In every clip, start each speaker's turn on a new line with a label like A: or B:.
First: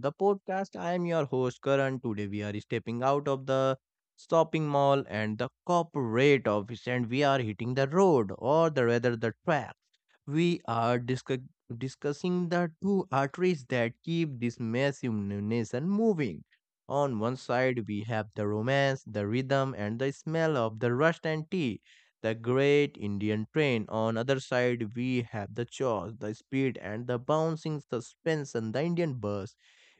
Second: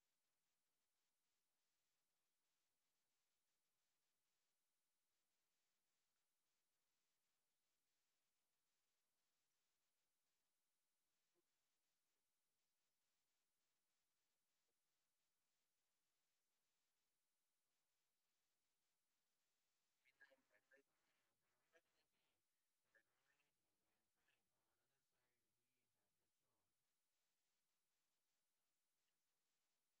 A: the podcast. I am your host, Karan. Today, we are stepping out of the shopping mall and the corporate office, and we are hitting the road, or the rather the track. We are discussing the two arteries that keep this massive nation moving. On one side, we have the romance, the rhythm, and the smell of the rust and tea, the great Indian train. On other side, we have the chaos, the speed and the bouncing suspense and the Indian bus.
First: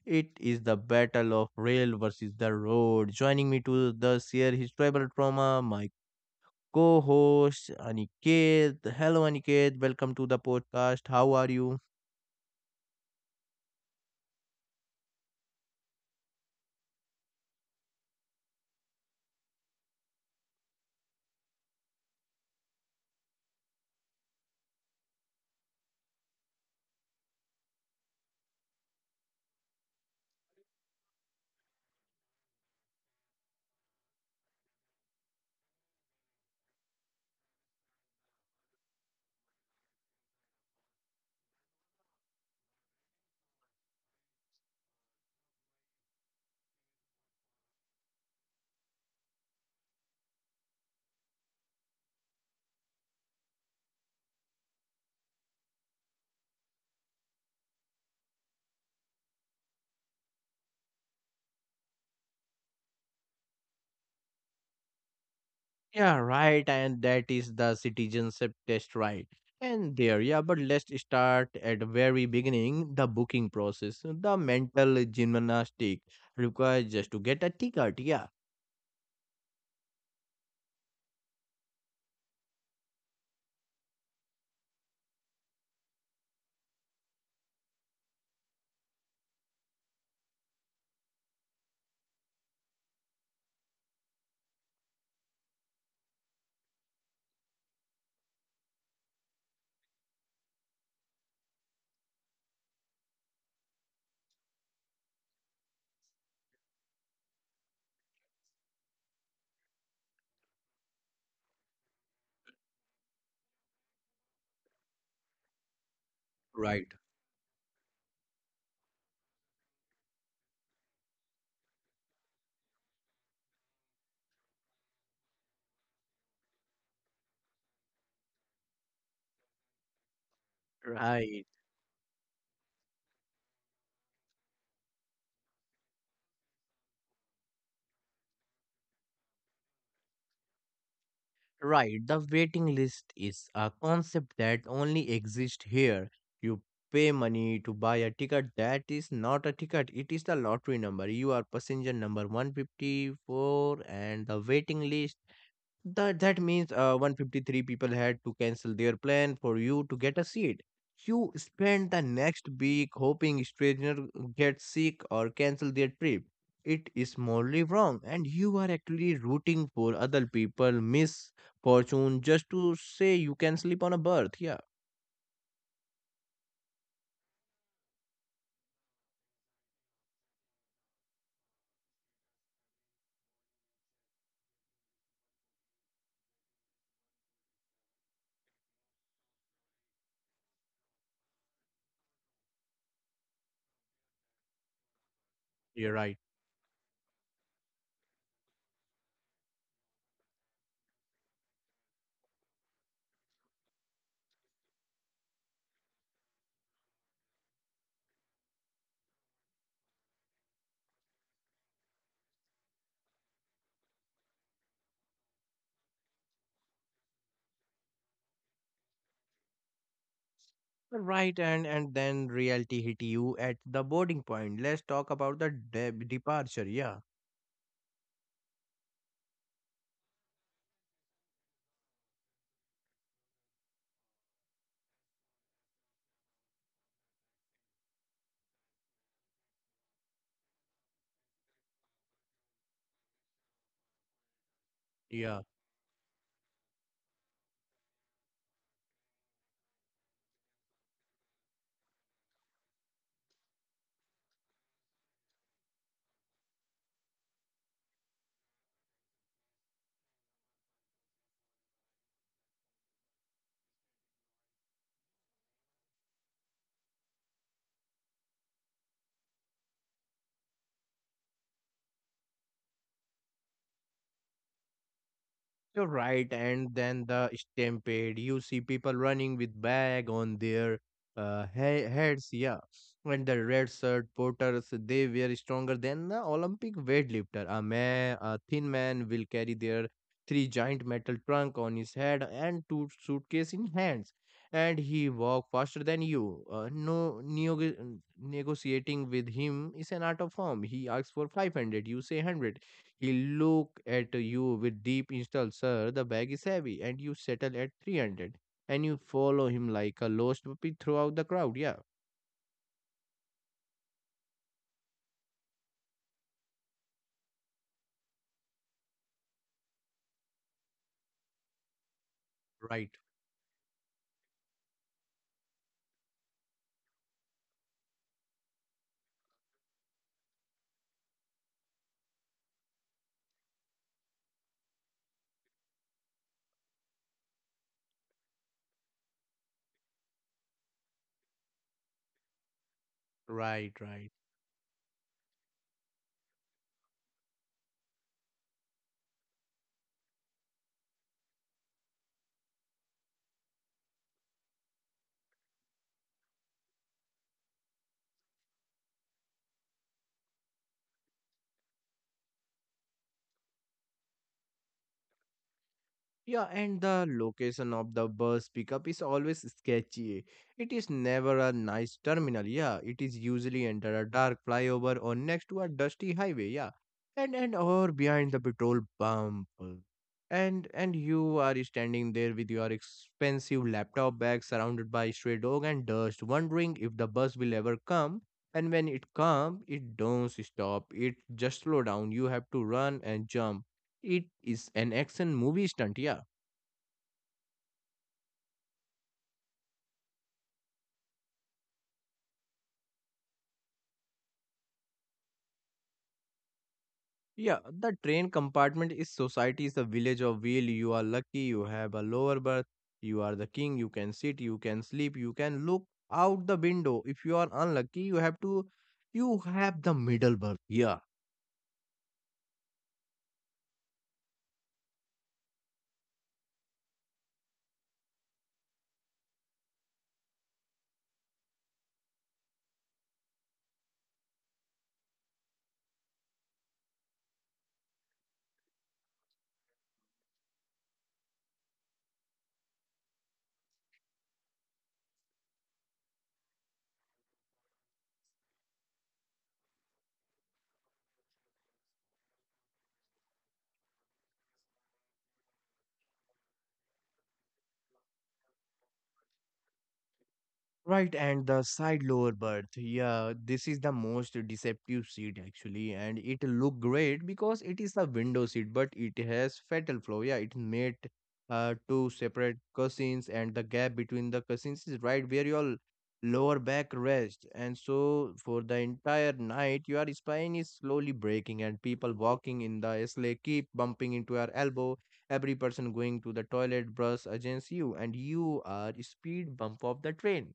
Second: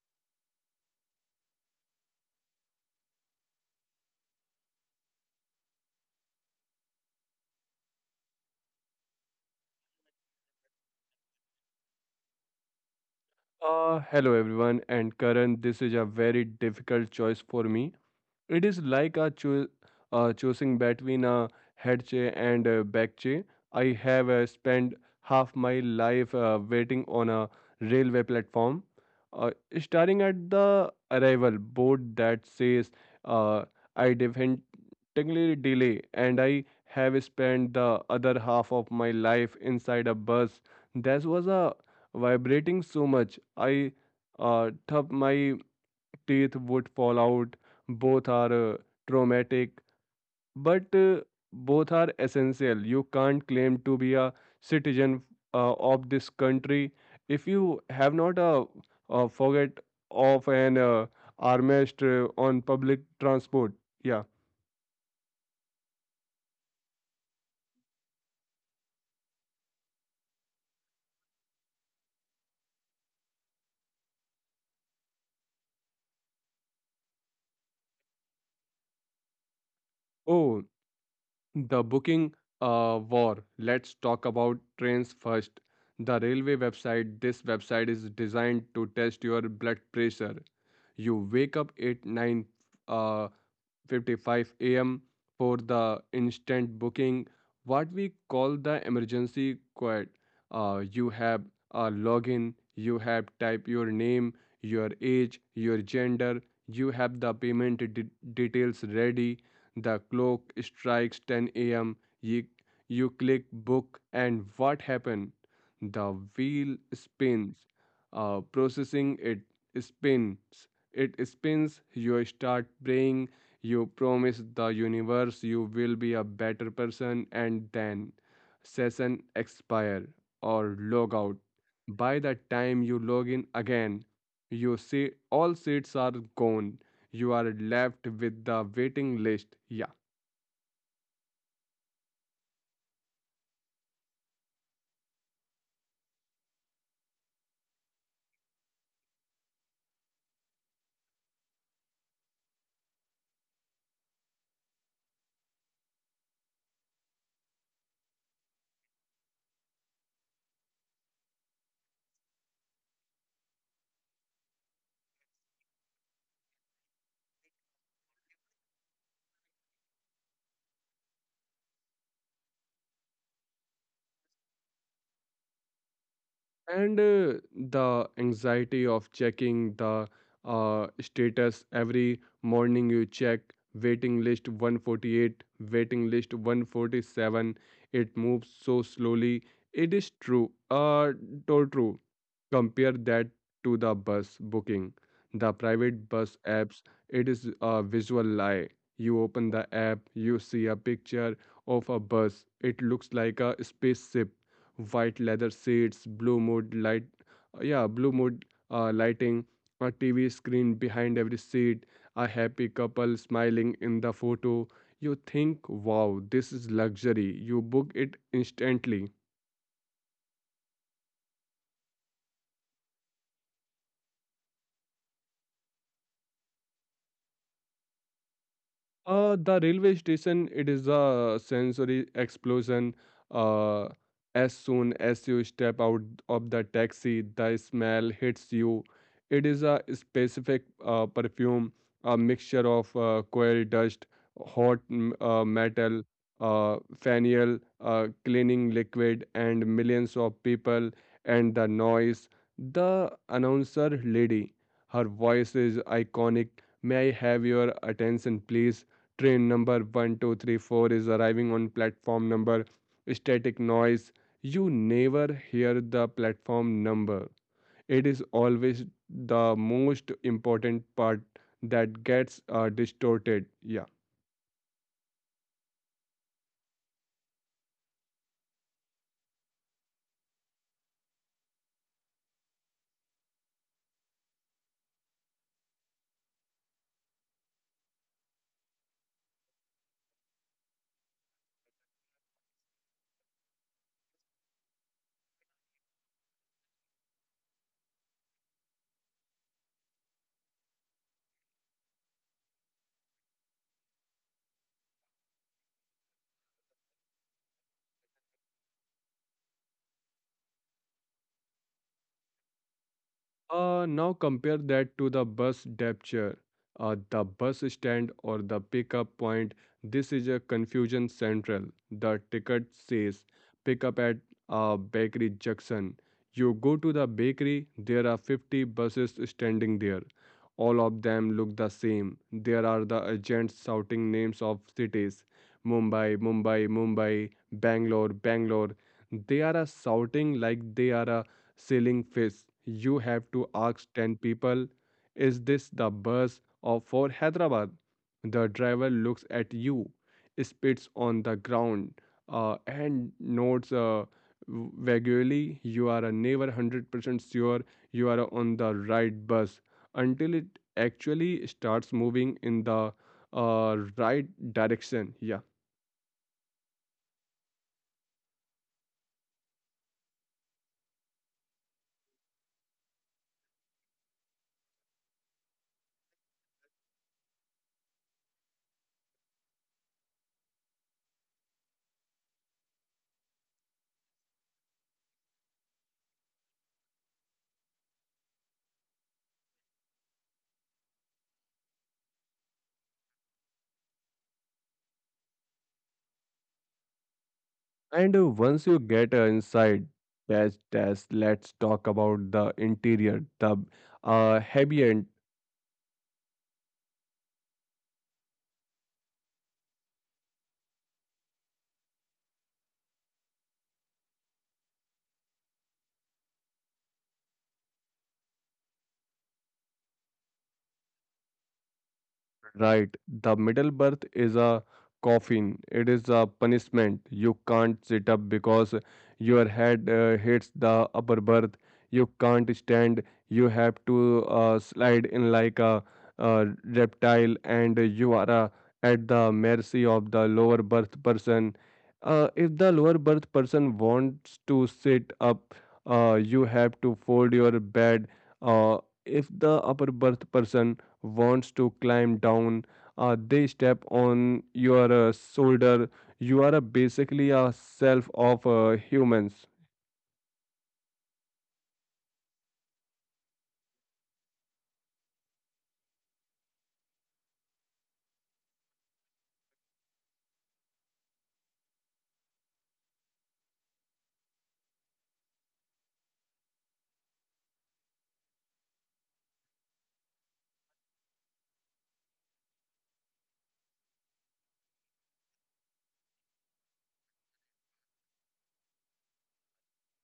A: It is the battle of rail versus the road. Joining me to thus share his travel trauma, my co-host Aniket. Hello Aniket, welcome to the podcast. How are you?
B: Hello everyone, and Karan, this is a very difficult choice for me. It is like a choosing between a headche and a backche. I have spent half my life waiting on a railway platform, uh, starting at the arrival board that says uh, I definitely delay, and I have spent the other half of my life inside a bus. This was a vibrating so much. I thumped my teeth would fall out. Both are traumatic, but both are essential. You can't claim to be a citizen of this country if you have not a, a forget of an armrest on public transport. Yeah.
A: Yeah, right. And that is the citizenship test, right? And there, yeah, but let's start at the very beginning, the booking process. The mental gymnastic required just to get a ticket, yeah.
B: Oh, the booking war. Let's talk about trains first. The railway website. This website is designed to test your blood pressure. You wake up at 9 uh, 55 a.m. for the instant booking, what we call the emergency quad. You have a login, you have type your name, your age, your gender, you have the payment details ready. The clock strikes 10 a.m. You click book, and what happened? The wheel
A: Right.
B: spins, processing it spins. It spins, you start praying, you promise the universe you will be a better person, and then session expire or log out.
A: Right,
B: By the time you log in again, you see all seats are gone. You are left with the waiting list. Yeah.
A: right. The waiting list is a concept that only exists here. You pay money to buy a ticket. That is not a ticket, it is the lottery number. You are passenger number 154, and the waiting list. That means 153 people had to cancel their plan for you to get a seat. You spend the next week hoping stranger get sick or cancel their trip. It is morally wrong, and you are actually rooting for other people miss fortune just to say you can sleep on a berth. Yeah.
B: And the anxiety of checking the status every morning, you check waiting list 148, waiting list 147. It moves so slowly. It is told true. Compare that to the bus booking, the
A: You're
B: private
A: right.
B: bus apps. It is a visual lie. You open the app, you see a picture of a bus. It looks like a spaceship, white leather seats, blue mood light, yeah, blue mood lighting, a TV screen behind every seat, a happy couple smiling in the photo. You think, wow, this is luxury. You book it instantly.
A: Right. And then reality hit you at the boarding point. Let's talk about the departure. Yeah.
B: The railway station, it is a sensory explosion. Uh, as soon as you step out of the taxi, the smell hits you. It is a specific perfume, a mixture of coal dust, hot m-
A: Yeah.
B: uh, metal, fennel, cleaning liquid, and millions of people, and the noise. The announcer lady, her voice is iconic. May I have your attention, please? Train number 1234 is arriving on platform number static noise. You never hear the platform number. It is always the most important part that gets distorted. Yeah.
A: You're right, and then the stampede. You see people running with bag on their heads, yeah. And the red shirt porters, they were stronger than the Olympic weightlifter. A man, a thin man, will carry their three giant metal trunk on his head and two suitcase in hands, and he walk faster than you. No, neo- Negotiating with him is an art of form. He asks for 500, you say 100, he look at you with deep install, sir. The bag is heavy, and you settle at 300. And you follow him like a lost puppy throughout the crowd. Yeah,
B: Now compare that to the bus depture, the bus stand or the pickup point. This is a confusion central. The ticket
A: right.
B: says pick up at bakery junction. You go to the bakery, there are 50 buses standing there. All of them look the same. There are the agents shouting names of cities, Mumbai, Mumbai, Mumbai, Bangalore, Bangalore. They are shouting like they are selling fish. You have to
A: Right,
B: ask
A: right.
B: 10 people, is this the bus of for Hyderabad? The driver looks at you, spits on the ground, and nods vaguely. You are never 100% sure you are on the right bus until it actually starts moving in the right direction. Yeah.
A: Yeah, and the location of the bus pickup is always sketchy. It is never a nice terminal. Yeah, it is usually under a dark flyover or next to a dusty highway. Yeah, and or behind the petrol pump. And you are standing there with your expensive laptop bag surrounded by stray dog and dust, wondering if the bus will ever come. And when it comes, it don't stop. It just slow down. You have to run and jump. It is an action movie stunt. Yeah.
B: And once you get inside, test, test, let's talk about the interior, the ambient.
A: Yeah, the train compartment is society, is the village of wheel. You are lucky, you have a lower berth, you are the king, you can sit, you can sleep, you can look out the window. If you are unlucky, you have to, you have the middle berth. Yeah.
B: Right. The middle berth is a coffin. It is a punishment. You can't sit up because your head hits the upper berth. You can't stand. You have to slide in like a reptile, and you are at the mercy of the lower berth person. If the lower berth person wants to sit up, you have to fold your bed. Uh, if the upper berth person wants to climb down. They step on your shoulder. You are basically a self of humans.
A: Right, and the side lower berth. Yeah, this is the most deceptive seat actually, and it look great because it is a window seat, but it has fatal flaw. Yeah, it made two separate cushions, and the gap between the cushions is right where your lower back rests. And so for the entire night, your spine is slowly breaking, and people walking in the sleigh keep bumping into your elbow. Every person going to the toilet brush against you, and you are speed bump of the train.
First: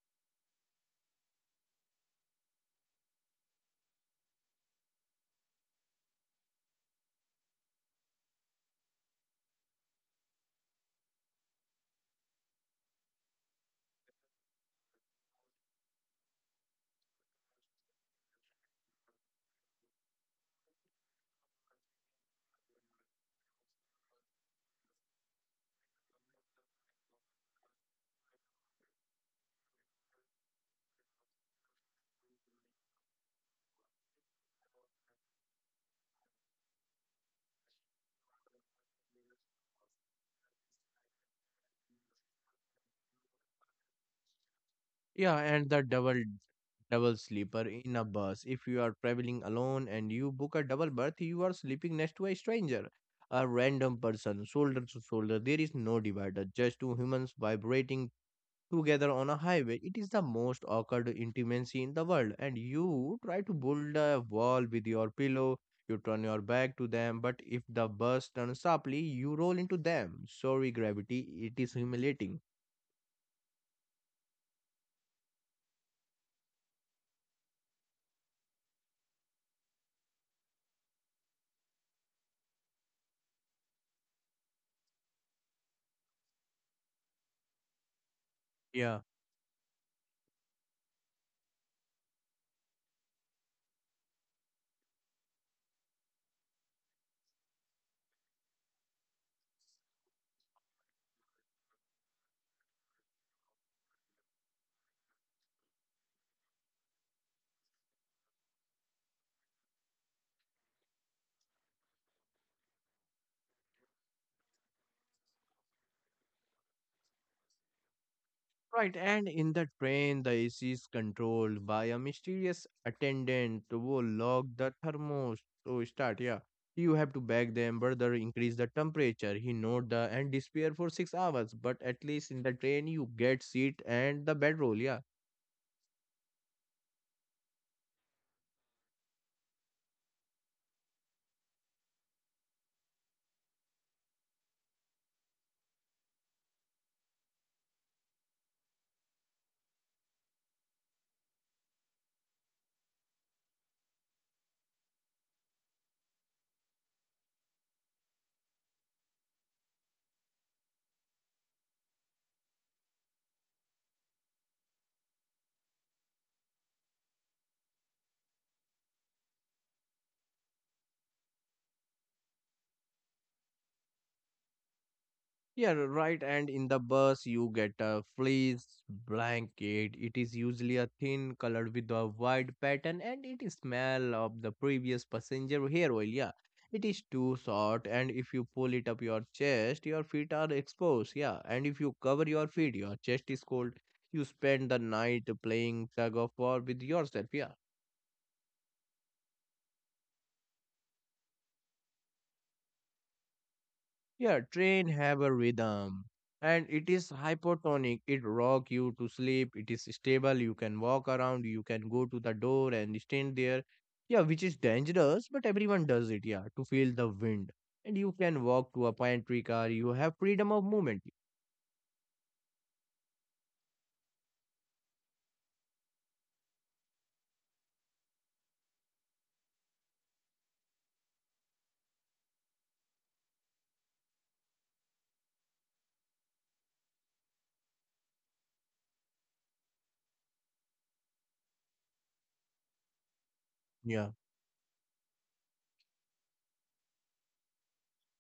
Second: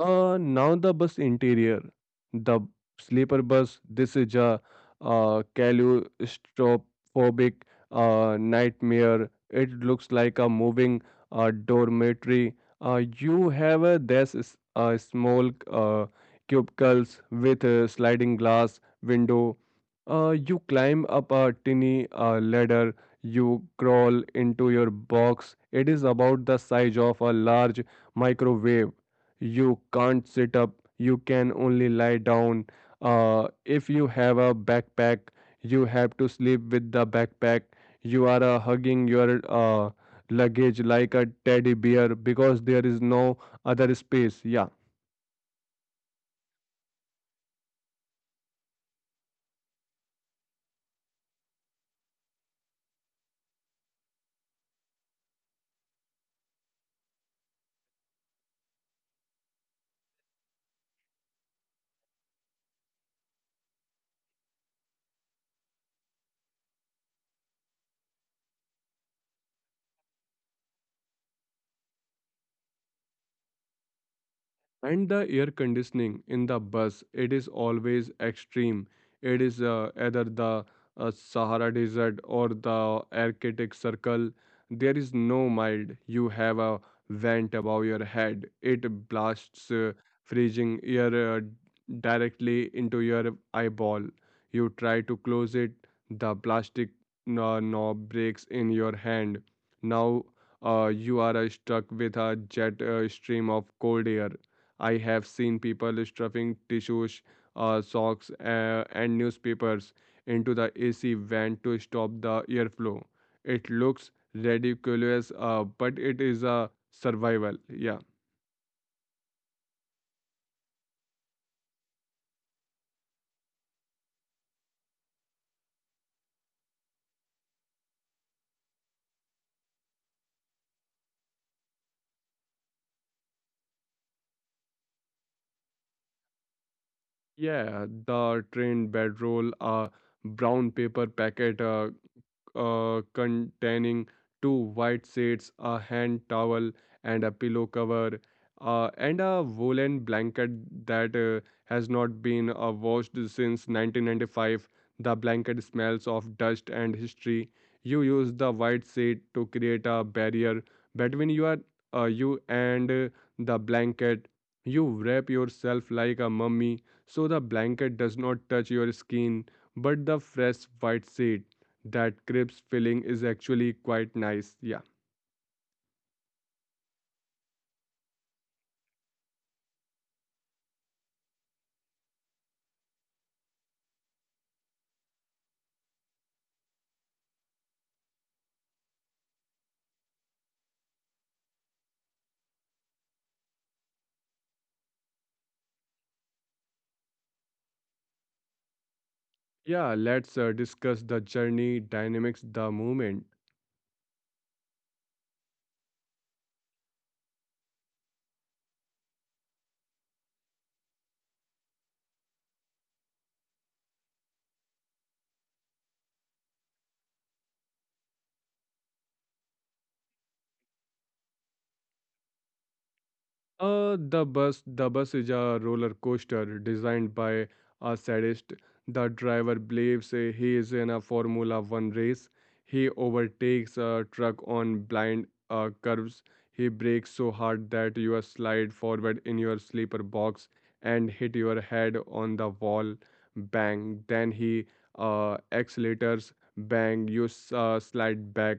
B: Now the bus interior, the sleeper bus. This is a claustrophobic nightmare. It looks like a moving dormitory. You have a this is a small cubicles with a sliding glass window. You climb up a tiny ladder. You crawl into your box. It is about the size of a large microwave. You can't sit up, you can only lie down. If you have a backpack, you have to sleep with the backpack. You are hugging your luggage like a teddy bear because there is no other space. Yeah.
A: Yeah, and the double sleeper in a bus. If you are traveling alone and you book a double berth, you are sleeping next to a stranger, a random person, shoulder to shoulder. There is no divider, just two humans vibrating together on a highway. It is the most awkward intimacy in the world, and you try to build a wall with your pillow. You turn your back to them, but if the bus turns sharply, you roll into them. Sorry, gravity, it is humiliating.
B: And the air conditioning in the bus, it is always extreme. It is either the sahara desert or the arctic circle. There is no mild. You have a vent above your head. It
A: Yeah.
B: blasts freezing air directly into your eyeball. You try to close it, the plastic knob breaks in your hand. Now you are stuck with a jet stream of cold air. I have seen people stuffing tissues, socks, and newspapers into the AC vent to stop the airflow. It looks ridiculous, but it is a survival. Yeah.
A: Right, and in the train, the AC is controlled by a mysterious attendant who lock the thermos to start. Yeah, you have to beg them, brother, increase the temperature. He note the and disappear for 6 hours, but at least in the train you get seat and the bedroll. Yeah.
B: Yeah, the train bedroll, a brown paper packet, containing two white sheets, a hand towel, and a pillow cover, and a woolen blanket that has not been washed since 1995. The blanket smells of dust and history. You use the white sheet to create a barrier between you and the blanket. You wrap yourself like a mummy so the blanket does not touch your skin, but the fresh white sheet, that crisp filling is actually quite nice. Yeah.
A: Yeah, right. And in the bus, you get a fleece blanket. It is usually a thin colored with a wide pattern, and it is smell of the previous passenger hair oil. Yeah, it is too short, and if you pull it up your chest, your feet are exposed. Yeah, and if you cover your feet, your chest is cold. You spend the night playing tug of war with yourself. Yeah.
B: Yeah, let's discuss the journey, dynamics, the movement.
A: Yeah, train have a rhythm and it is hypotonic. It rock you to sleep. It is stable. You can walk around. You can go to the door and stand there. Yeah, which is dangerous, but everyone does it. Yeah, to feel the wind. And you can walk to a pantry car. You have freedom of movement.
B: The bus is a roller coaster designed by a sadist. The driver believes he is in a Formula One race. He overtakes a truck on blind curves. He brakes so hard that you slide forward in your sleeper box and hit your head on the wall. Bang! Then
A: Yeah.
B: he accelerators. Bang! You slide back.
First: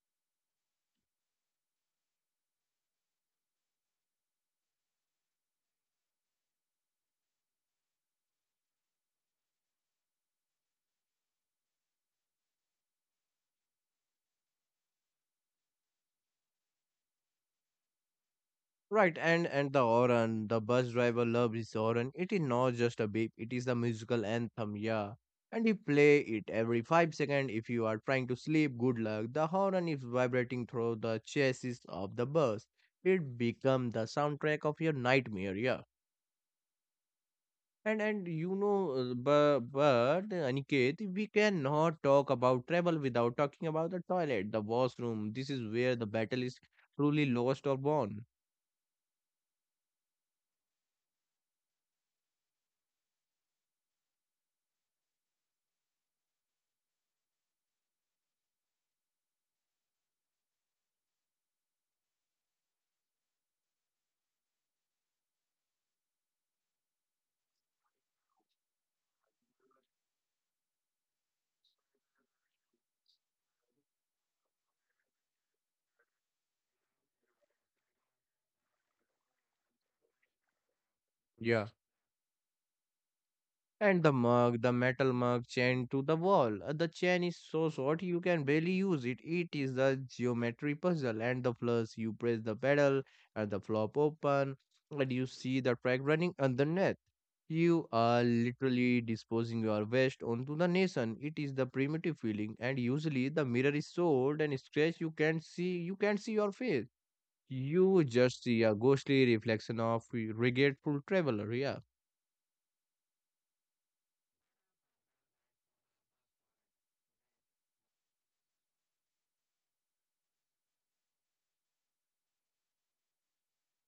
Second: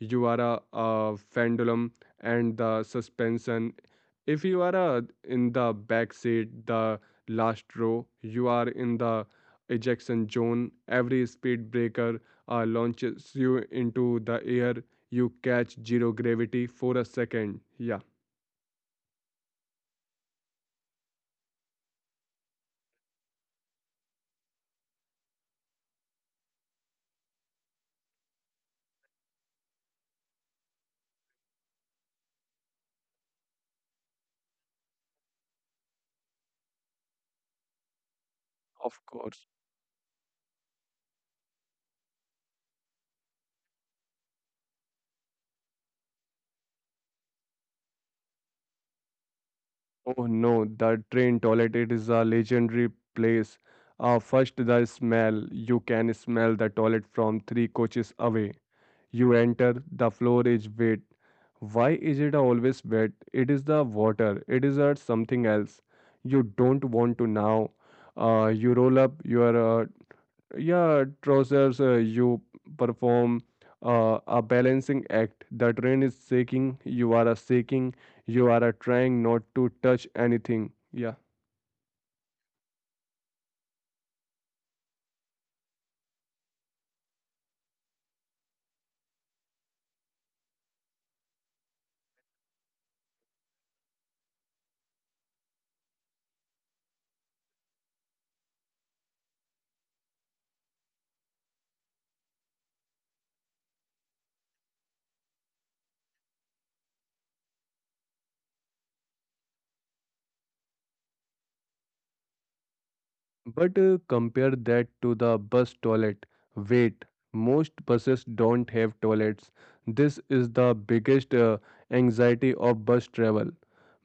B: You are a pendulum, and the suspension, if you are in the back seat, the last row, you are in the ejection zone. Every speed breaker launches you into the air. You catch zero gravity for a second. Yeah.
A: Right, and the Oran, the bus driver loves his Oran. It is not just a beep; it is the musical anthem. Yeah, and you play it every 5 seconds. If you are trying to sleep, good luck. The Oran is vibrating through the chassis of the bus. It become the soundtrack of your nightmare. Yeah, and you
B: Of
A: know,
B: course.
A: but Aniket, we cannot talk about travel without talking about the toilet, the washroom. This is where the battle is truly lost or won.
B: Oh no, the train toilet, it is a legendary place. First, the smell. You can smell the toilet from three coaches away. You enter, the floor is wet. Why is it always wet? It is the water, it is something else. You don't want to now. You roll up your yeah, trousers, you perform a balancing act. The train is shaking, you are trying not to touch anything. Yeah.
A: Yeah. And the mug, the metal mug chained to the wall. The chain is so short you can barely use it. It is the geometry puzzle. And the plus, you press the pedal and the flop open and you see the track running underneath. You are literally disposing your waste onto the nation. It is the primitive feeling, and usually the mirror is sold and scratched. You can't see your face. You just see a ghostly reflection of regretful traveler. Yeah.
B: But compare that to the bus toilet. Wait, most buses don't have toilets. This is the biggest anxiety of bus travel.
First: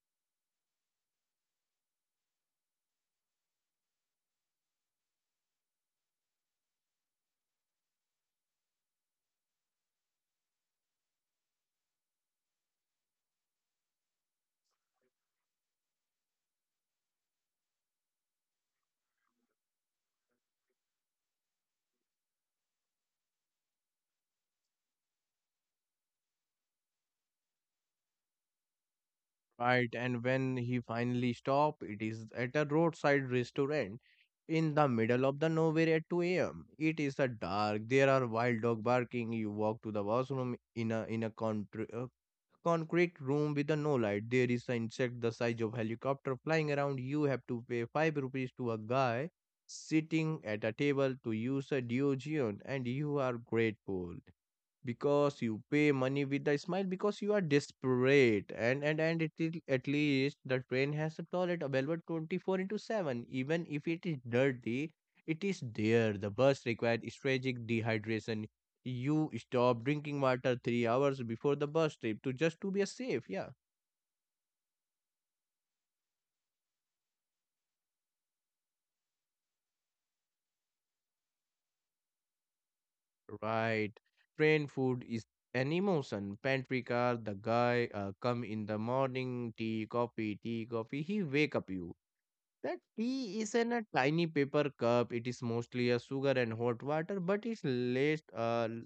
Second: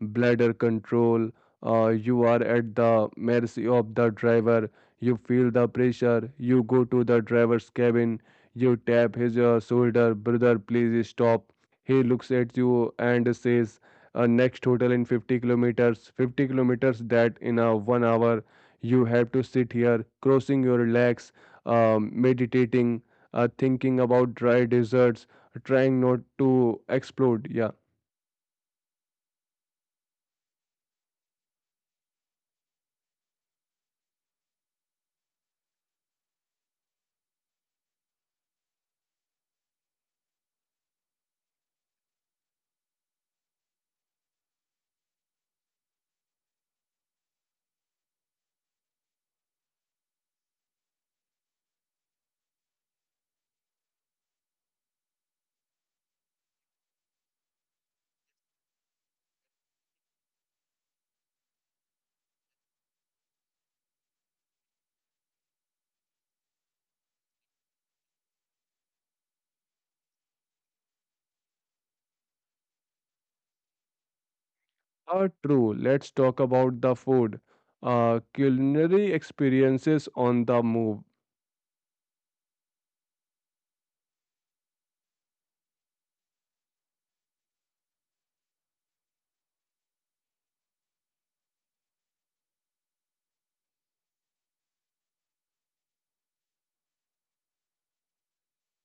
B: Bladder control, you are at the mercy of the driver. You feel the pressure. You go to the driver's cabin. You tap his shoulder, brother, please stop. He looks at you and says, next hotel in 50 kilometers. 50 kilometers, that in a 1 hour you have to sit here, crossing your legs, meditating, thinking about dry desserts, trying not to explode. Yeah.
A: Right, and when he finally stopped, it is at a roadside restaurant in the middle of the nowhere at 2 a.m. It is a dark. There are wild dog barking. You walk to the washroom in a concrete room with a no light. There is an insect the size of helicopter flying around. You have to pay five rupees to a guy sitting at a table to use a deogeon, and you are grateful because you pay money with a smile because you are desperate, and it is at least the train has a toilet available 24 into 7, even if it is dirty, it is there. The bus required strategic dehydration. You stop drinking water 3 hours before the bus trip to just to be safe, yeah.
B: True. Let's talk about the food. Culinary experiences on the move.
A: Right, train food is an emotion. Pantry car, the guy come in the morning, tea coffee, tea coffee, he wake up you. That tea is in a tiny paper cup. It is mostly a sugar and hot water, but it's less,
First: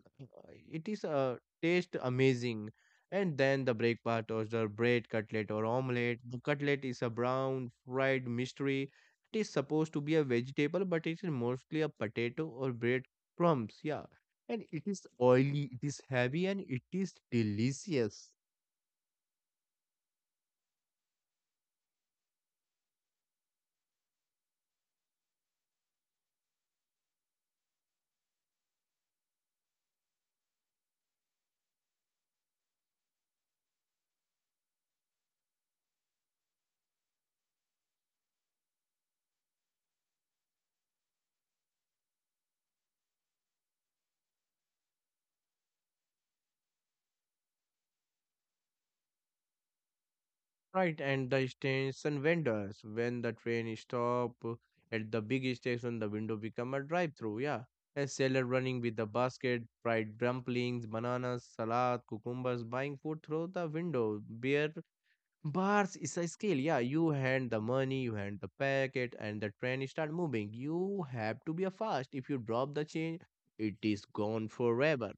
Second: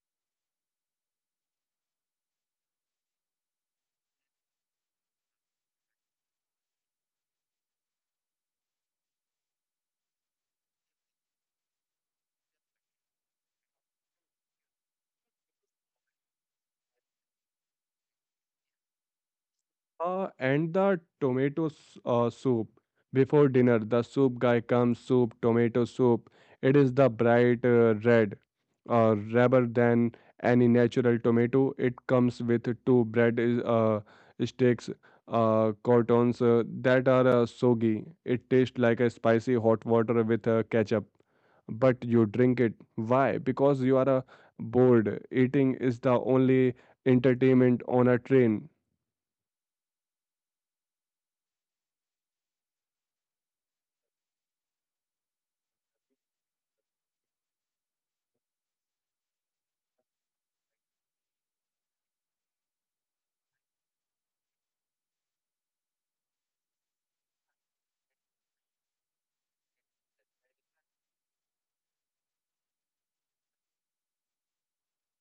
A: it is taste amazing. And then the breakfast or the bread, cutlet or omelette. The cutlet is a brown fried mystery. It is supposed to be a vegetable, but it is mostly a potato or bread crumbs. Yeah, and it is oily, it is heavy, and it is delicious.
B: And the tomato soup before dinner. The soup guy comes, soup, tomato soup. It is the bright red, rather than any natural tomato. It comes with two bread sticks, croutons that are soggy. It tastes like a spicy hot water with ketchup, but you drink it. Why? Because you are bored. Eating is the only entertainment on a train.
A: Right, and the station vendors. When the train stop at the big station, the window become a drive-through. Yeah, a seller running with the basket, fried dumplings, bananas, salad, cucumbers, buying food through the window. Beer bars is a scale. Yeah, you hand the money, you hand the packet, and the train start moving. You have to be a fast. If you drop the change, it is gone forever.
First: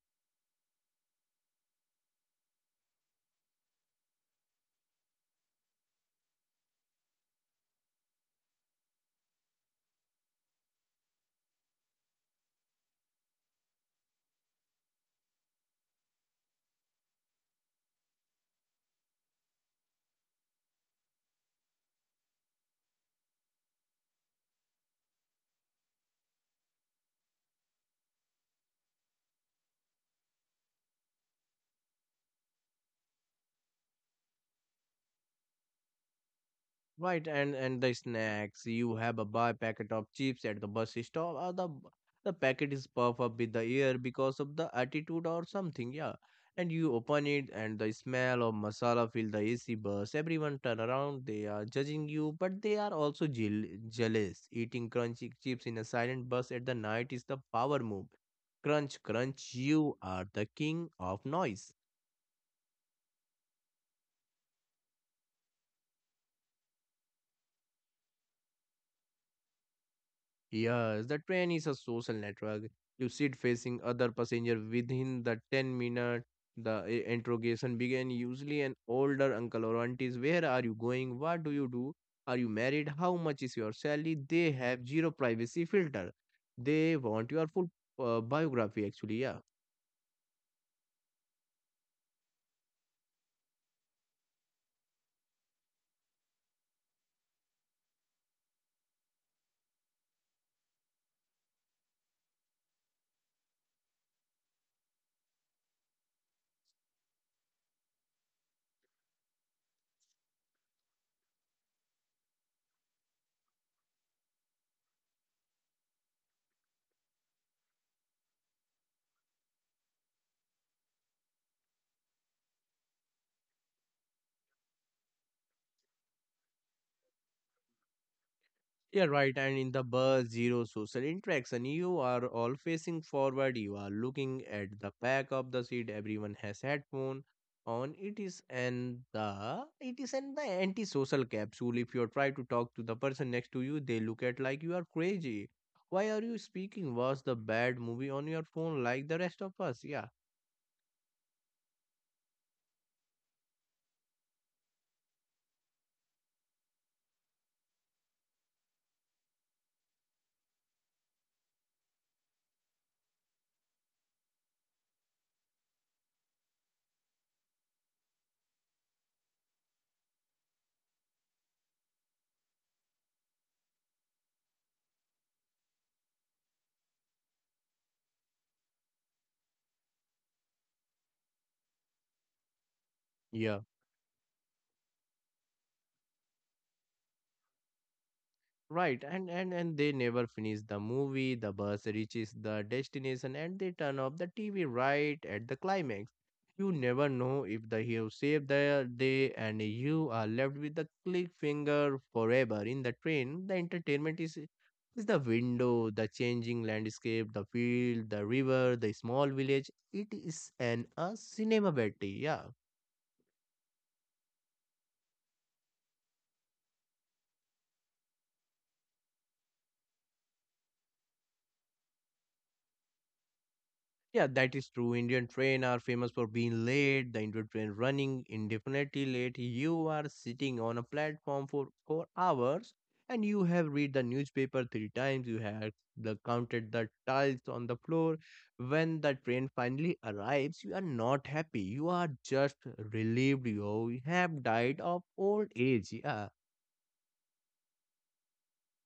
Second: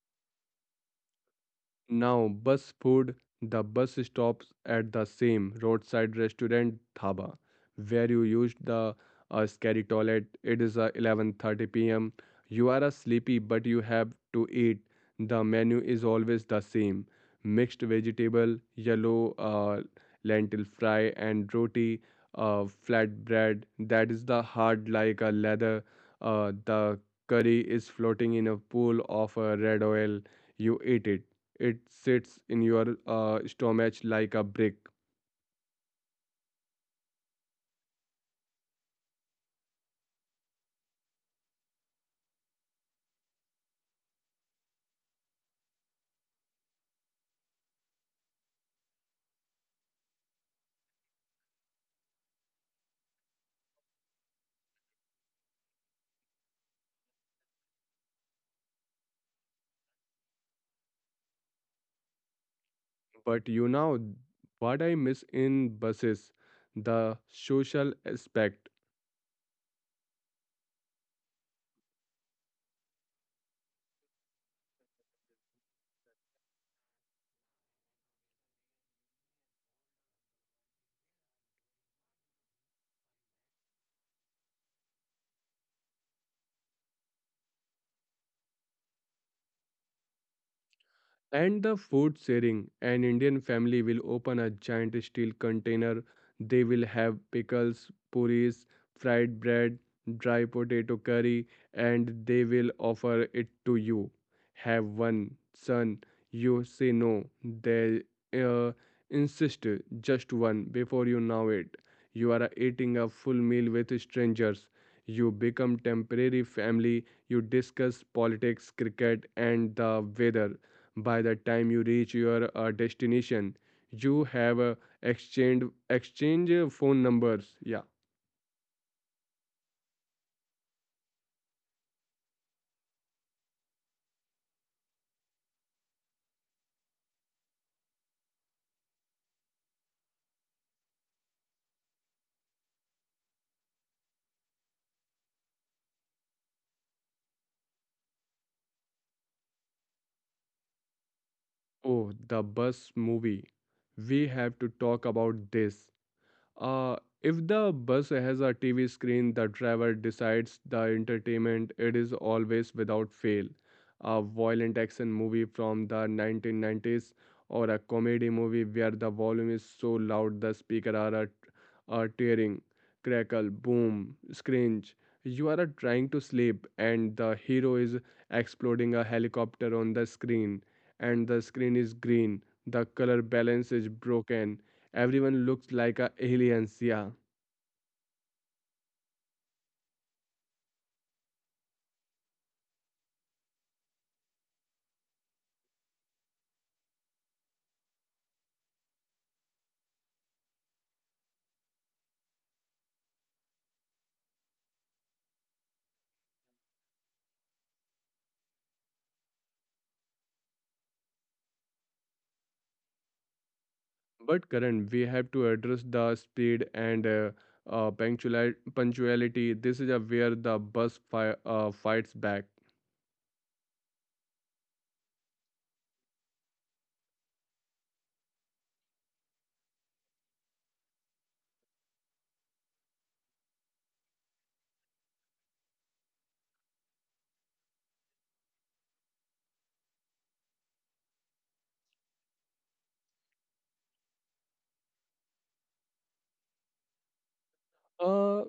B: Now, bus food, the bus stops at the same roadside restaurant dhaba where you used the scary toilet. It is 11:30 p.m. You are sleepy, but you have to eat. The menu is always the same: mixed vegetable, yellow lentil fry, and roti, flatbread. That is the hard like a leather. The curry is floating in a pool of red oil. You eat it, it sits in your stomach like a brick.
A: Right, and the snacks. You have a buy packet of chips at the bus stop, or the packet is puffed up with the air because of the attitude or something. Yeah, and you open it, and the smell of masala fill the AC bus. Everyone turn around. They are judging you, but they are also jealous. Eating crunchy chips in a silent bus at the night is the power move. Crunch, crunch. You are the king of noise.
B: But you know what I miss in buses? The social aspect.
A: Yes, the train is a social network. You sit facing other passenger within the 10 minute the interrogation began. Usually an older uncle or auntie is, where are you going? What do you do? Are you married? How much is your salary? They have zero privacy filter. They want your full biography actually, yeah.
B: And the food sharing. An Indian family will open a giant steel container. They will have pickles, puris, fried bread, dry potato curry, and they will offer it to you. Have one, son. You say no. They uh, insist just one, before you know it. You are eating a full meal with strangers. You become temporary family. You discuss politics, cricket, and the weather. By the time you reach your destination, you have exchanged exchange phone numbers. Yeah.
A: Yeah, right. And in the bus, zero social interaction. You are all facing forward. You are looking at the back of the seat. Everyone has headphone on. It is and the it is an the antisocial capsule. If you try to talk to the person next to you, they look at like you are crazy. Why are you speaking? Was the bad movie on your phone like the rest of us? Yeah.
B: Oh, the bus movie. We have to talk about this. Uh, if the bus has a TV screen, the driver decides the entertainment. It is always, without fail, a violent action movie from the 1990s, or a comedy movie where the volume is so loud the speaker are, are tearing, crackle, boom, screech. You are trying to sleep, and the hero is exploding a helicopter on the screen, and the screen is green. The color
A: Yeah.
B: balance is broken. Everyone looks like a aliens, yeah.
A: Right, and they never finish the movie, the bus reaches the destination and they turn off the TV right at the climax. You never know if the hero saved the day and you are left with the click finger forever in the train. The entertainment is the window, the changing landscape, the field, the river, the small village. It is an a cinema battery, yeah.
B: But Karan, we have to address the speed and punctuality. This is where the bus fights back.
A: Yeah, that is true. Indian train are famous for being late. The Indian train running indefinitely late. You are sitting on a platform for hours, and you have read the newspaper three times. You have the counted the tiles on the floor. When the train finally arrives, you are not happy. You are just relieved. You have died of old age. Yeah,
B: Uh,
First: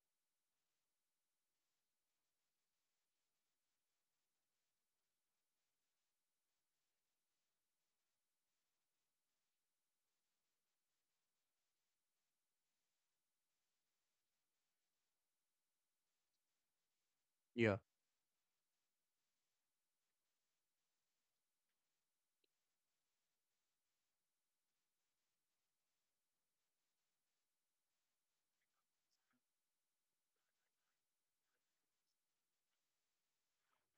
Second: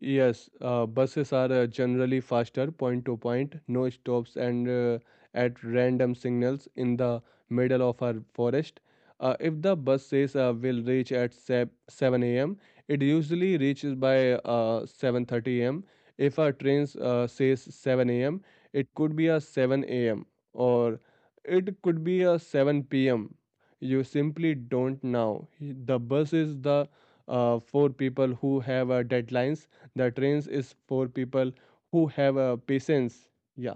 B: Yes, buses are generally faster, point to point, no stops, and at random signals in the middle of a forest. If the bus says will reach at 7 a.m., it usually reaches by 7:30 a.m. If a train says
A: yeah.
B: 7 a.m., it could be a 7 a.m., or it could be a 7 p.m. You simply don't know. The bus is the for people who have deadlines, the trains is for people who have a patience. Yeah.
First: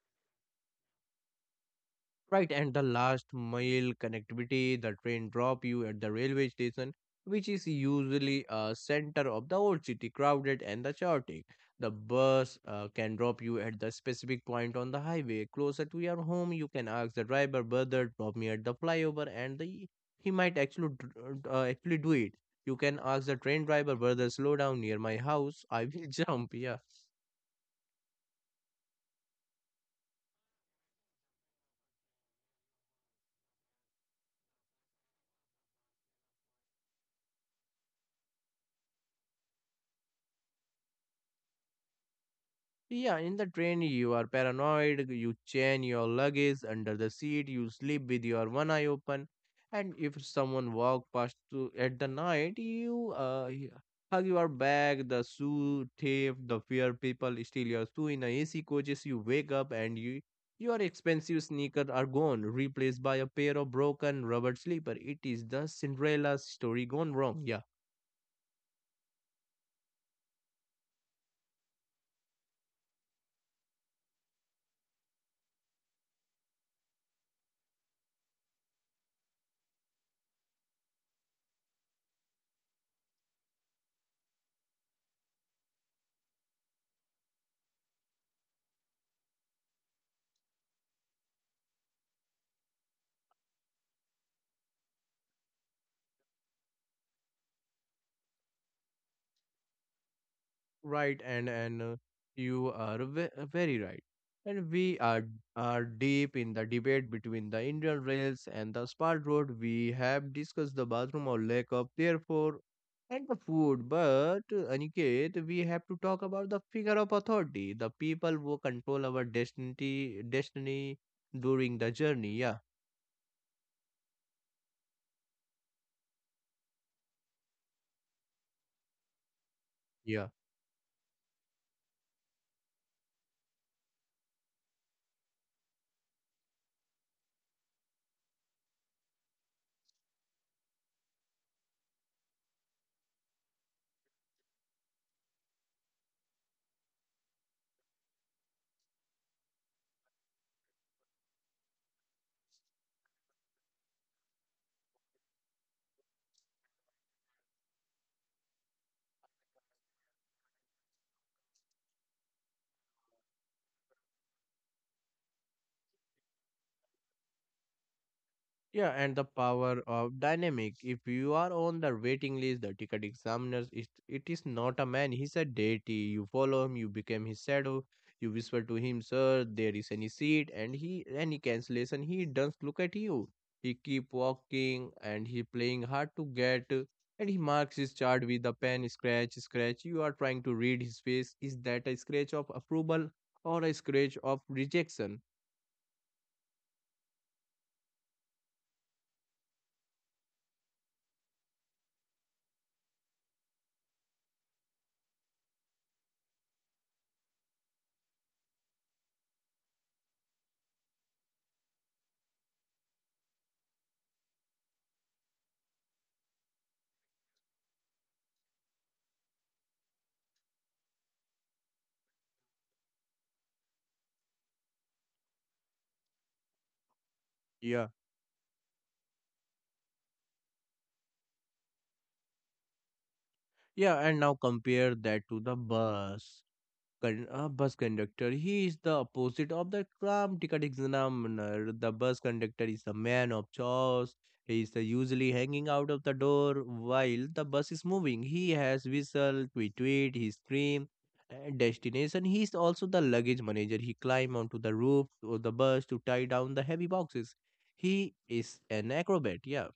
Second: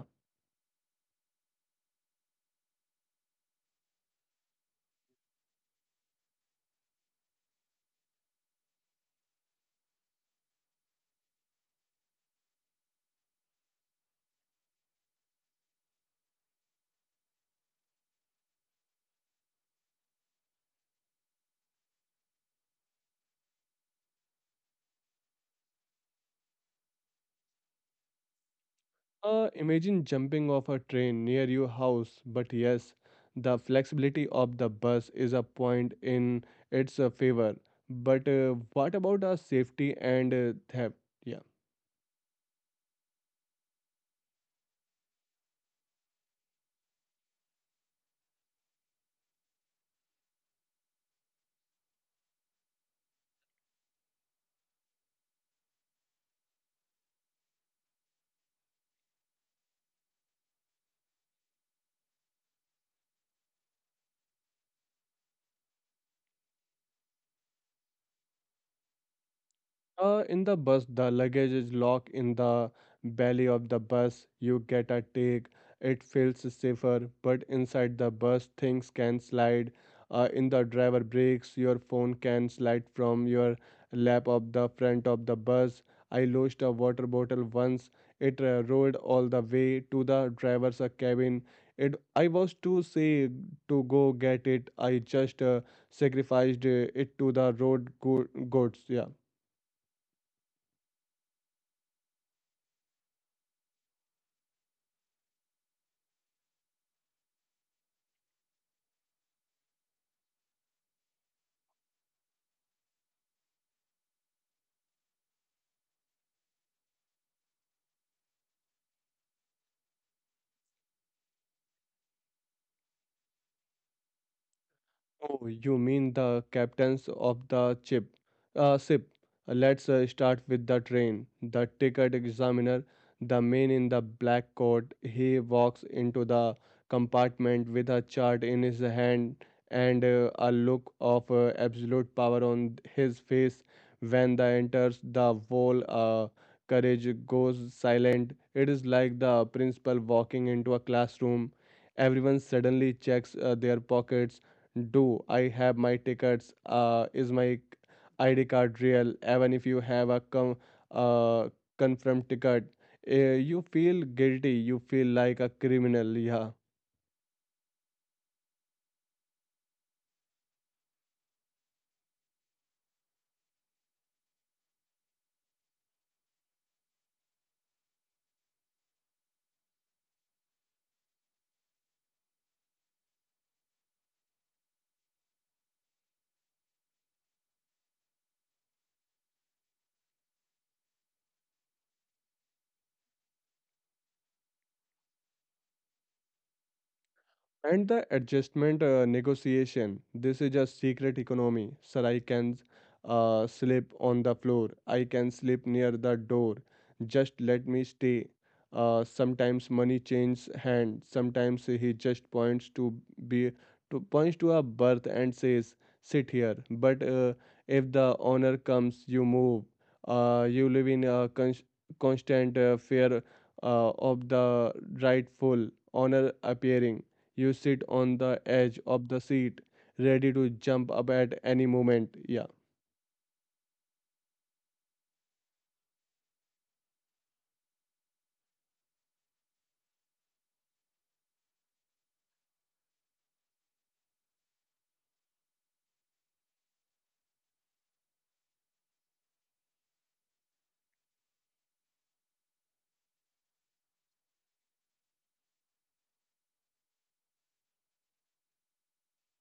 A: Right, and the last mile connectivity, the train drop you at the railway station, which is usually a center of the old city, crowded and the chaotic. The bus can drop you at the specific point on the highway closer to your home. You can ask the driver, brother, drop me at the flyover, and the, he might actually do it. You can ask the train driver, brother, slow down near my house. I will jump. Yeah.
B: Imagine jumping off a train near your house, but yes, the flexibility of the bus is a point in its favor. But what about the safety and theft? Yeah.
A: Yeah, in the train, you are paranoid, you chain your luggage under the seat, you sleep with your one eye open, and if someone walk past to, at the night, you hug your bag, the shoe thief, the fear people steal your shoe in the AC coaches, you wake up and you your expensive sneakers are gone, replaced by a pair of broken rubber slipper. It is the Cinderella story gone wrong. Yeah.
B: In the bus, the luggage is locked in the belly of the bus. You get a take. It feels safer, but inside the bus, things can slide. In the driver breaks, your phone can slide from your lap of the front of the bus. I lost a water bottle once. It rolled all the way to the driver's cabin. It I was too sick to go get it. I just sacrificed it to the goats. Yeah.
A: Right, and you are very right. And we are deep in the debate between the Indian Rails and the Spark Road. We have discussed the bathroom or lack of, therefore, and the food. But Aniket, we have to talk about the figure of authority, the people who control our destiny, destiny during the journey. Yeah,
B: Oh, you mean the captains of the ship? Ship.
A: yeah.
B: Let's start with the train. The ticket examiner, the man in the black coat, he walks into the compartment with a chart in his hand and a look of absolute power on his face. When the enters, the whole courage goes silent. It is like the principal walking into a classroom. Everyone suddenly checks their pockets. Do I have my tickets? Is my ID card real? Even if you have a uh, confirmed ticket, uh, you feel guilty. You feel like a criminal. Yeah.
A: Yeah, and the power of dynamic. If you are on the waiting list, the ticket examiners, it is not a man, he's a deity. You follow him, you become his shadow. You whisper to him, sir, there is any seat, and he any cancellation, he doesn't look at you. He keep walking and he playing hard to get, and he marks his chart with a pen, scratch, scratch. You are trying to read his face. Is that a scratch of approval or a scratch of rejection?
B: And the adjustment negotiation. This is a secret economy. Sir, I can sleep on the floor. I can sleep near the door. Just let me stay. Sometimes money changes hands. Sometimes he just be points to a berth and says, "Sit here." But if the owner comes, you move. You live in a constant fear of the rightful owner appearing. You
A: Yeah.
B: sit on the edge of the seat, ready to jump up at any moment. Yeah.
A: Yeah, and now compare that to the bus. Bus conductor. He is the opposite of the calm ticket examiner. The bus conductor is the man of chores. He is the usually hanging out of the door while the bus is moving. He has whistle, tweet tweet, he scream. And destination. He is also the luggage manager. He climb onto the roof of the bus to tie down the heavy boxes. He is an acrobat. Yeah.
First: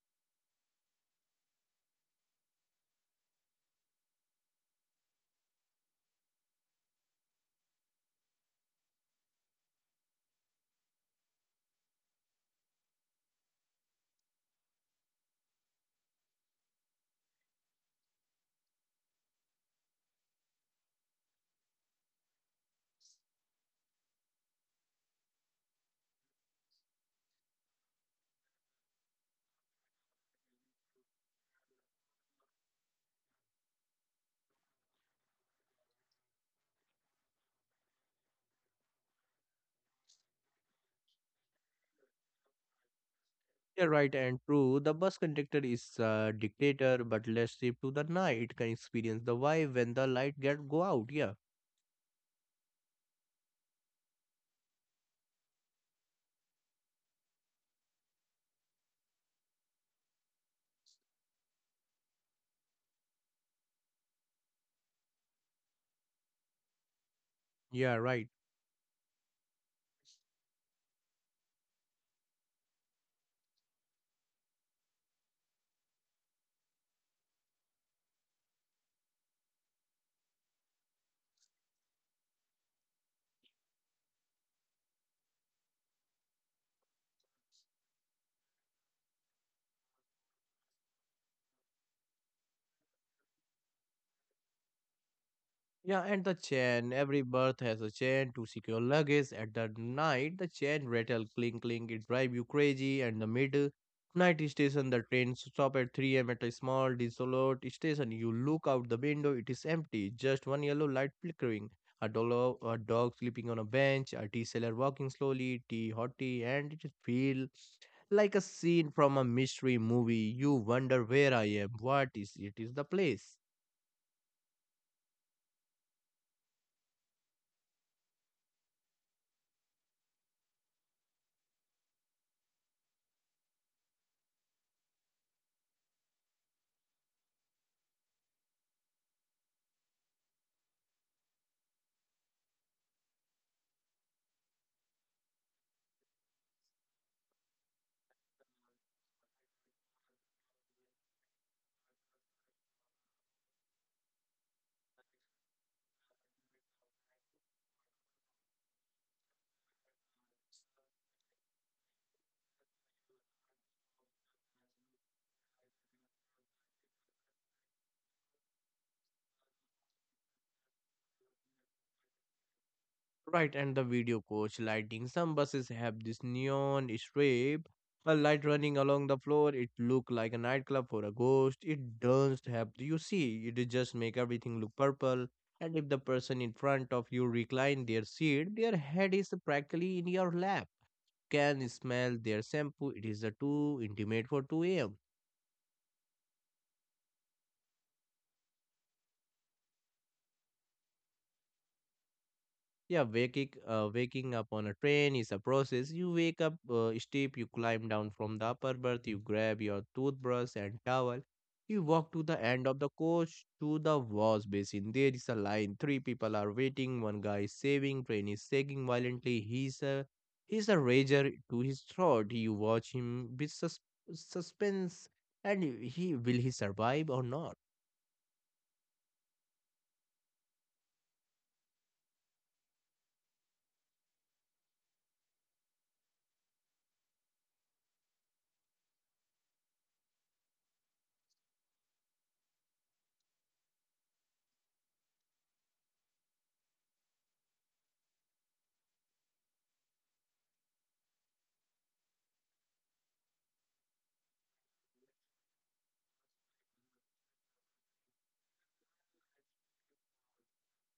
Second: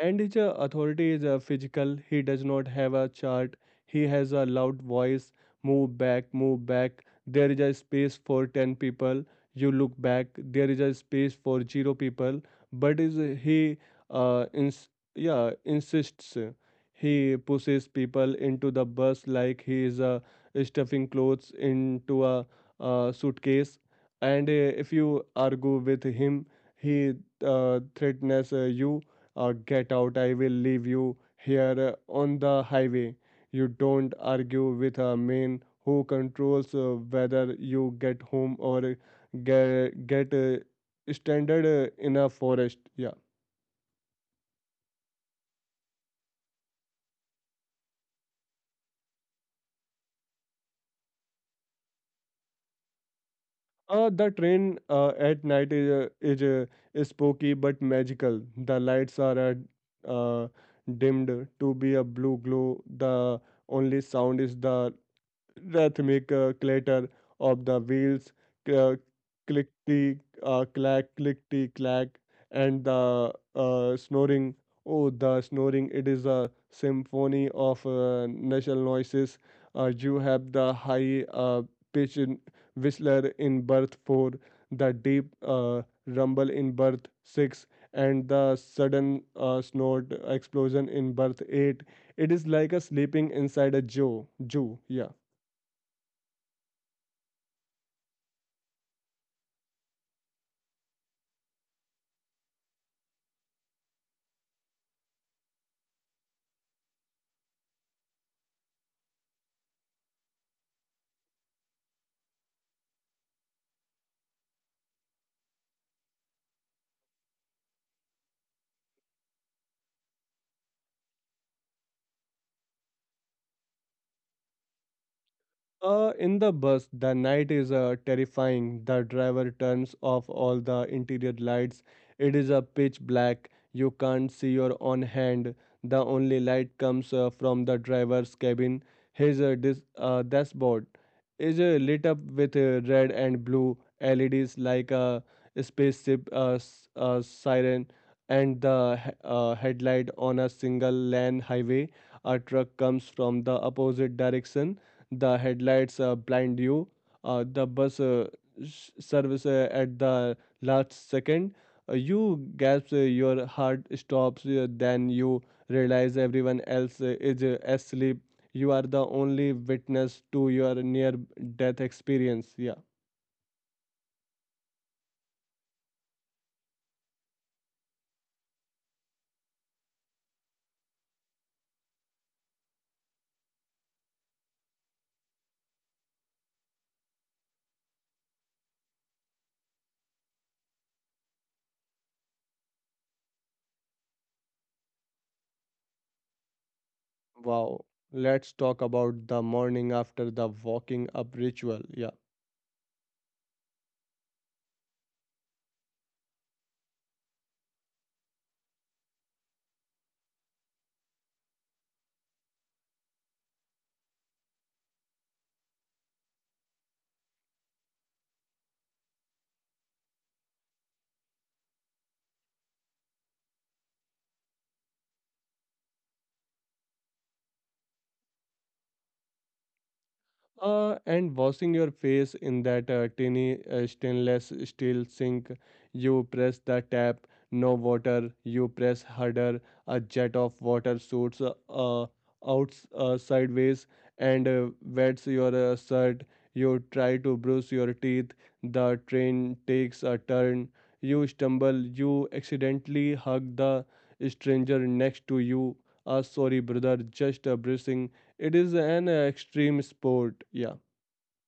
B: And his authority is physical. He does not have a chart. He has a loud voice. Move back, move back. There is a space for 10 people. You look back. There is a space for zero people. But is uh, ins- yeah, insists. He pushes people into the bus like he is stuffing clothes into a suitcase. And if you argue with him, he threatens you, Get out, I will leave you here on the highway. You don't argue with a man who controls whether you get home or get stranded in a forest. Yeah.
A: Yeah, right and true. The bus conductor is a dictator, but let's shift to the night can experience the vibe when the light get go out. Yeah,
B: The train at night is, is spooky but magical. The lights are uh, uh, dimmed to be a blue glow. The only sound is the rhythmic clatter of the
A: yeah,
B: wheels,
A: right.
B: uh, clickety clack, clickety clack, and the snoring. Oh, the snoring! It is a symphony of nasal noises. You have the high pitch in whistler in birth four, the deep rumble in birth six, and the sudden snort explosion in birth eight. It is like a sleeping inside a zoo. Zoo, yeah.
A: Yeah, and the chain. Every berth has a chain to secure luggage. At the night, the chain rattle, clink, clink. It drive you crazy. And the middle night station, the train stop at 3 a.m. at a small, desolate station. You look out the window. It is empty. Just one yellow light flickering. A, a dog sleeping on a bench. A tea seller walking slowly. Tea, hot tea, and it feels like a scene from a mystery movie. You wonder where I am. What is it? Is the place?
B: In the bus, the night is terrifying. The driver turns off all the interior lights. It is a pitch black. You can't see your own hand. The only light comes from the driver's cabin. His dashboard is lit up with red and blue LEDs like a spaceship siren. And the headlight on a single lane highway. A truck comes from the opposite direction, the headlights blind you, the bus service at the last second. You gasp, your heart stops, then you realize everyone else is asleep. You are the only witness to your near death experience. Yeah.
A: Right, and the video coach lighting. Some buses have this neon strip, a light running along the floor. It look like a nightclub for a ghost. It doesn't have. You see, it just make everything look purple. And if the person in front of you recline their seat, their head is practically in your lap. Can smell their shampoo. It is a too intimate for 2 a.m.
B: Wow. Let's talk about the morning after, the walking up ritual. Yeah.
A: Yeah, waking up on a train is a process. You wake up steep, you climb down from the upper berth, you grab your toothbrush and towel. You walk to the end of the coach to the wash basin. There is a line. Three people are waiting. One guy is saving. Train is sagging violently. He's a razor to his throat. You watch him with suspense, and he will he survive or not?
B: And washing your face in that tiny stainless steel sink, you press the tap, no water, you press harder, a jet of water shoots out sideways and wets your shirt. You try to brush your teeth, the train takes a turn, you stumble, you accidentally hug the stranger next to you. Sorry, brother, just brushing. It is an extreme sport. Yeah.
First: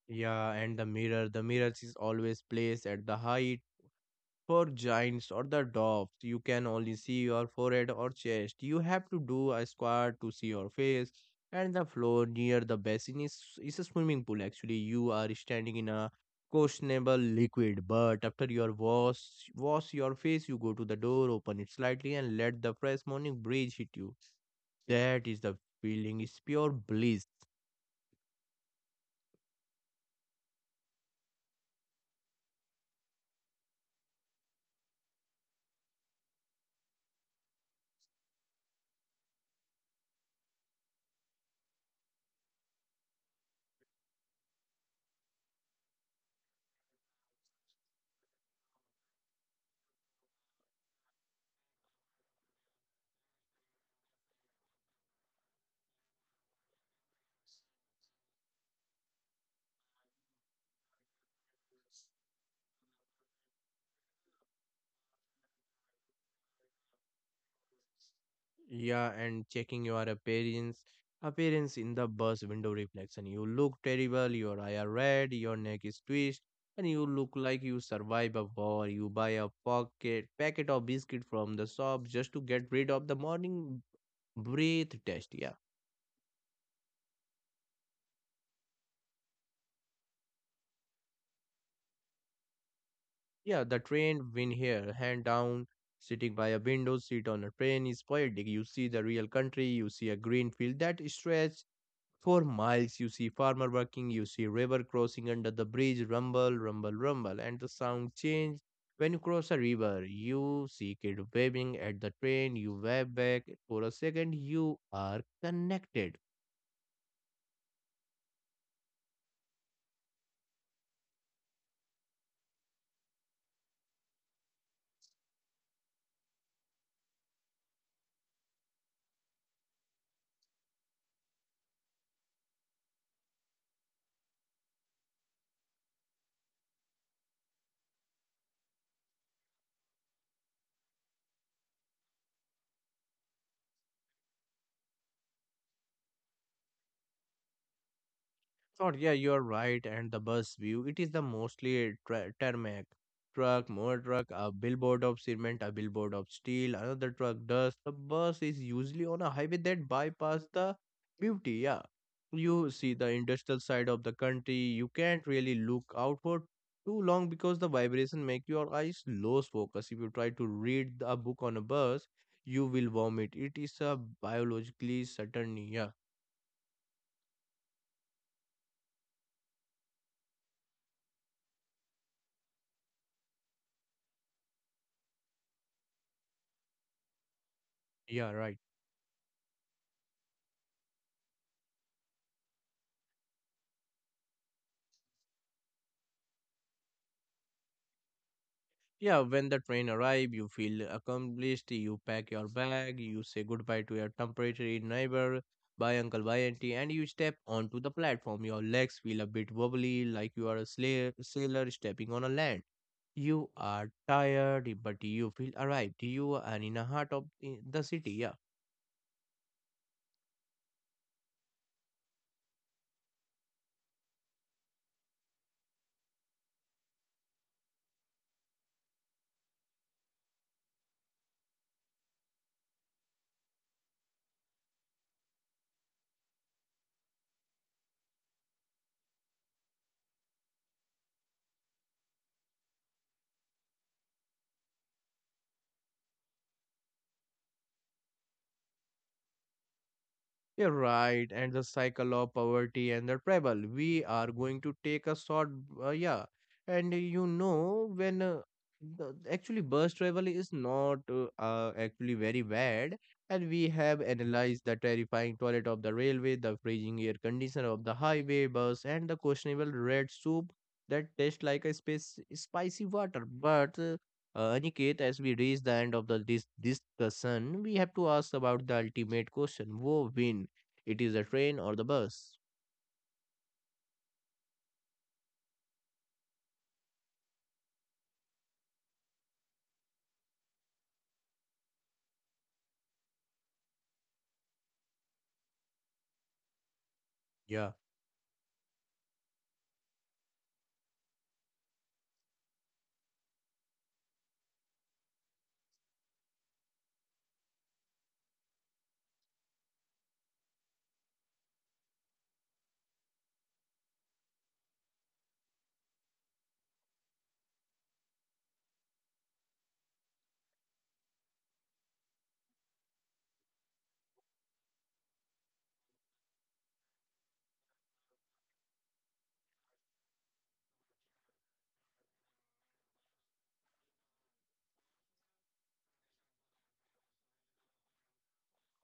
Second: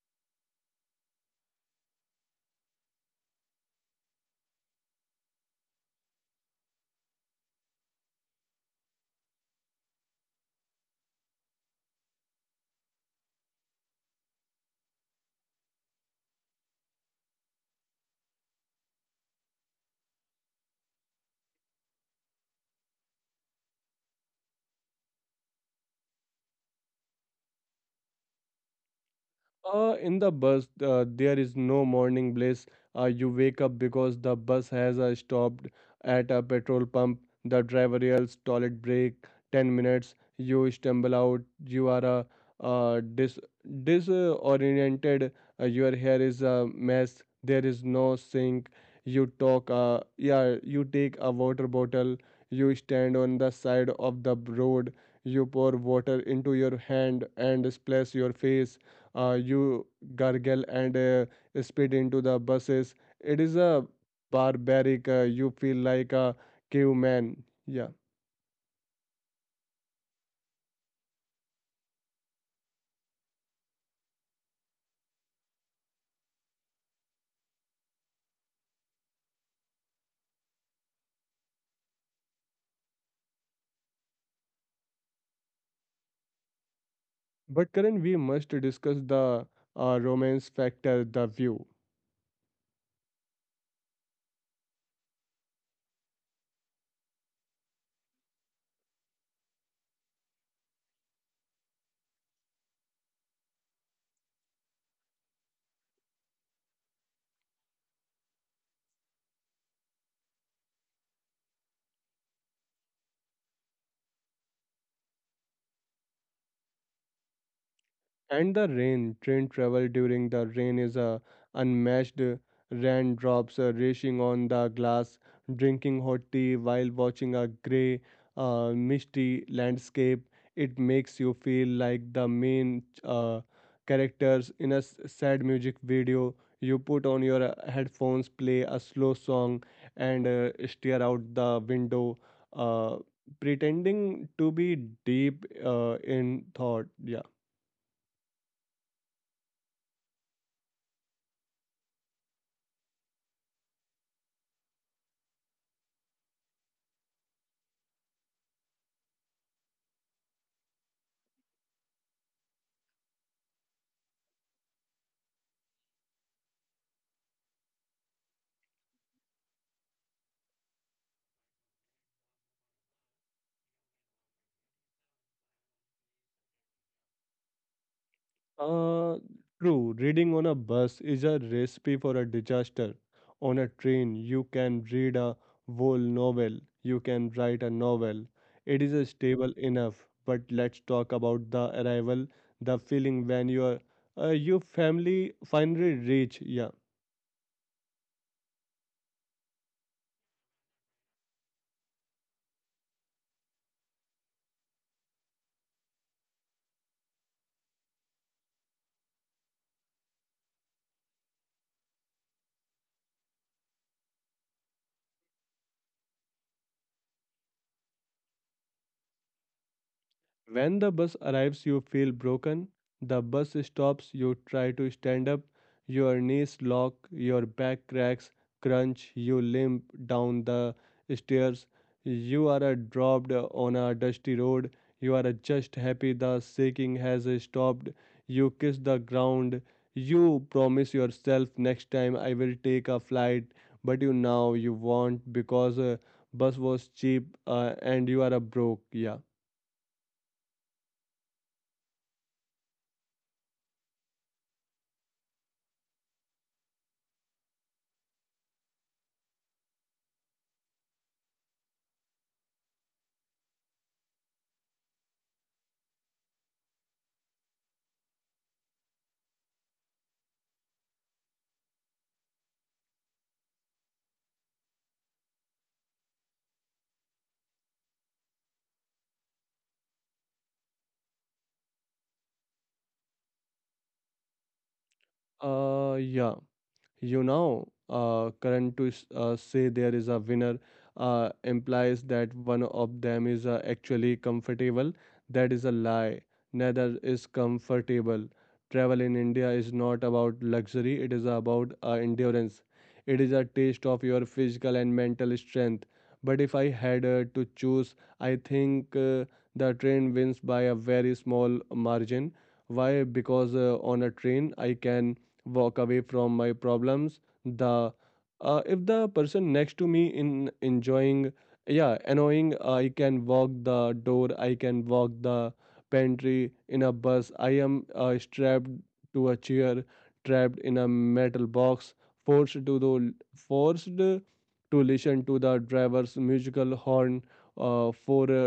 A: Yeah, and the mirror. The mirror is always placed at the height for giants or the dwarfs, you can only see your forehead or chest. You have to do a squat to see your face. And the floor near the basin is a swimming pool. Actually, you are standing in a questionable liquid. But after your wash your face, you go to the door, open it slightly, and let the fresh morning breeze hit you. That is the feeling. It's pure bliss.
B: In the bus, there is no morning bliss. You wake up because the bus has stopped at a petrol pump. The driver yells, toilet break, 10 minutes. You stumble out. You are uh, dis disoriented. Your hair is a mess. There is no sink. You talk, yeah, you take a water bottle. You stand on the side of the road. You pour water into your hand and splash your face, you gargle and spit into the buses. It is a barbaric, you feel like a caveman. Yeah.
A: Yeah, and checking your appearance in the bus window reflection. You look terrible, your eye are red, your neck is twisted, and you look like you survived a war. You buy a pocket packet of biscuit from the shop just to get rid of the morning breath test. Yeah.
B: But Karan, we must discuss the romance factor, the view.
A: Yeah, the train win here, hand down, sitting by a window seat on a train is poetic. You see the real country, you see a green field that stretch for miles, you see farmer working, you see river crossing under the bridge, rumble, rumble, rumble, and the sound change. When you cross a river, you see kid waving at the train, you wave back for a second, you are connected.
B: And the rain, train travel during the rain is a unmatched. Raindrops racing on the glass, drinking hot tea while watching a grey, misty landscape. It makes you feel like the main characters in a sad music video. You put on your headphones, play a slow song, and stare out the window, uh, pretending to be deep in thought. Yeah.
A: Oh, yeah, you're right. And the bus view, it is the mostly a tarmac. Truck, more truck, a billboard of cement, a billboard of steel, another truck dust. The bus is usually on a highway that bypass the beauty. Yeah, you see the industrial side of the country. You can't really look out for too long because the vibration make your eyes lose focus. If you try to read a book on a bus, you will vomit. It is a biologically certain. Yeah,
B: Uh, True, reading on a bus is a recipe for a disaster. On a train, you can read a whole novel, you can write a
A: yeah, right.
B: novel. It is a stable enough, but let's talk about the arrival, the feeling when your family finally reach. Yeah.
A: Yeah, when the train arrive, you feel accomplished. You pack your bag. You say goodbye to your temporary neighbor. Bye, uncle. Bye, auntie. And you step onto the platform. Your legs feel a bit wobbly, like you are a slayer, sailor stepping on a land. You are tired, but you feel arrived. You are in the heart of the city. Yeah.
B: When the bus arrives, you feel broken. The bus stops, you try to stand up. Your knees lock, your back cracks, crunch, you limp down the stairs. You are dropped on a dusty road. You are just happy the shaking has stopped. You kiss the ground. You promise yourself, next time I will take a flight, but you now you won't because bus was cheap and you are a broke. Yeah.
A: You're right, and the cycle of poverty and the travel. We are going to take a yeah, and you know actually bus travel is not actually very bad, and we have analyzed the terrifying toilet of the railway, the freezing air conditioner of the highway bus, and the questionable red soup that tastes like a space spicy water. But Aniket, as we reach the end of the this discussion, we have to ask about the ultimate question: Who win? It is the train or the bus?
B: Uh, yeah, you know, current to say there is a winner implies that one of them is actually comfortable. That is a lie. Neither is
A: Yeah.
B: comfortable. Travel in India is not about luxury, it is about endurance. It is a taste of your physical and mental strength. But if I had to choose, I think the train wins by a very small margin. Why? Because on a train, I can walk away from my problems. The If the person next to me in enjoying, yeah, annoying, I can walk the door, I can walk the pantry. In a bus, I am strapped to a chair, trapped in a metal box, forced to listen to the driver's musical horn for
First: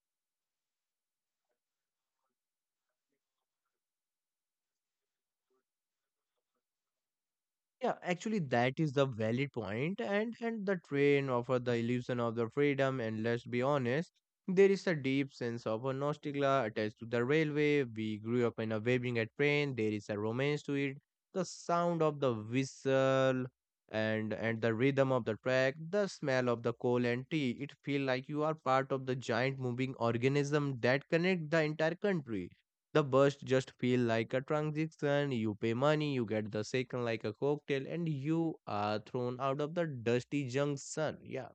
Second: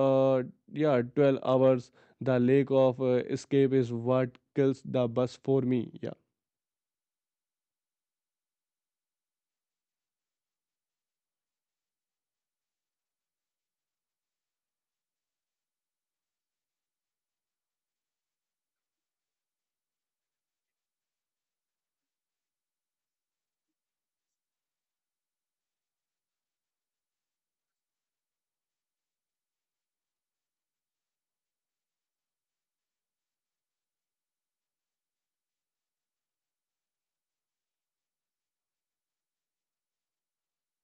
B: uh yeah, 12 hours. The lack of escape is what kills the bus for me. Yeah.
A: Yeah, actually that is the valid point, and the train offer the illusion of the freedom and let's be honest, there is a deep sense of a nostalgia attached to the railway, we grew up in a waving at train, there is a romance to it, the sound of the whistle, and the rhythm of the track, the smell of the coal and tea, it feel like you are part of the giant moving organism that connect the entire country. The burst just feel like a transaction. You pay money, you get the second like a cocktail, and you are thrown out of the dusty junction. Yeah,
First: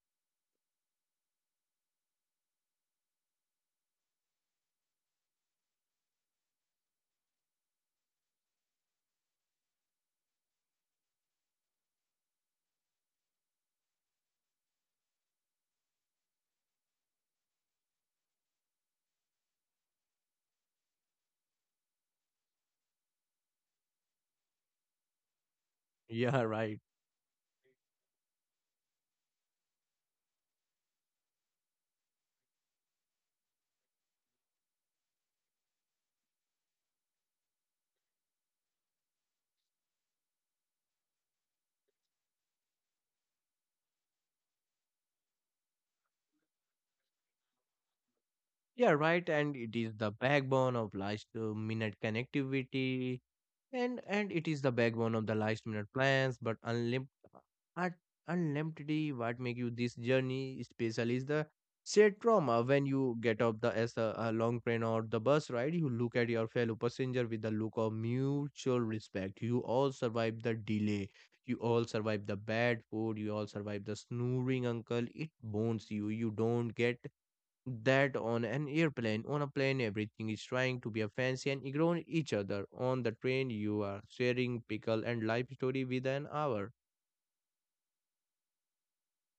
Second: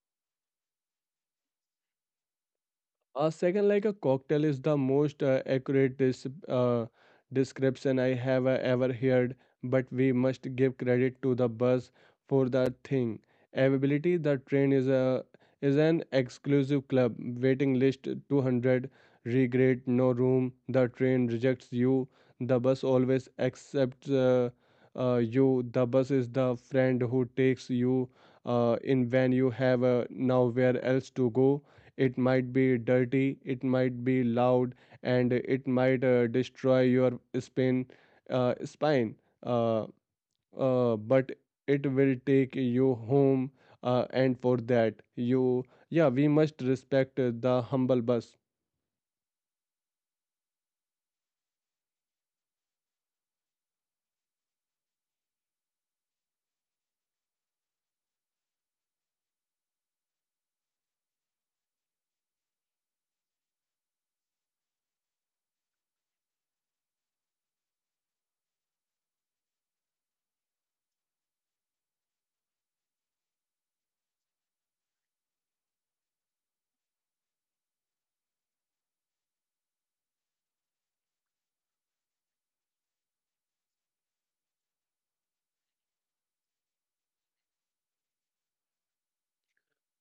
B: Second, like a cocktail, is the most accurate description I have ever heard, but we must give credit to the buzz for the thing. Availability, the train is an exclusive club. Waiting list 200, regret, no room. The train rejects you. The bus always accepts you. The bus is the
A: yeah,
B: friend who
A: right.
B: takes you in when you have nowhere else to go. It might be dirty, it might be loud, and it might destroy your spine. Uh, but it will take you home, and for that, we must respect the humble bus.
A: Yeah, right. And it is the backbone of last minute connectivity, and it is the backbone of the last minute plans, but un- unlimitedly what make you this journey special is the shared trauma. When you get off the as a long train or the bus ride, you look at your fellow passenger with the look of mutual respect, you all survived the delay, you all survived the bad food, you all survived the snoring uncle, it bonds you, you don't get that on an airplane. On a plane everything is trying to be a fancy and ignore each other, on the train you are sharing pickle and life story within an hour.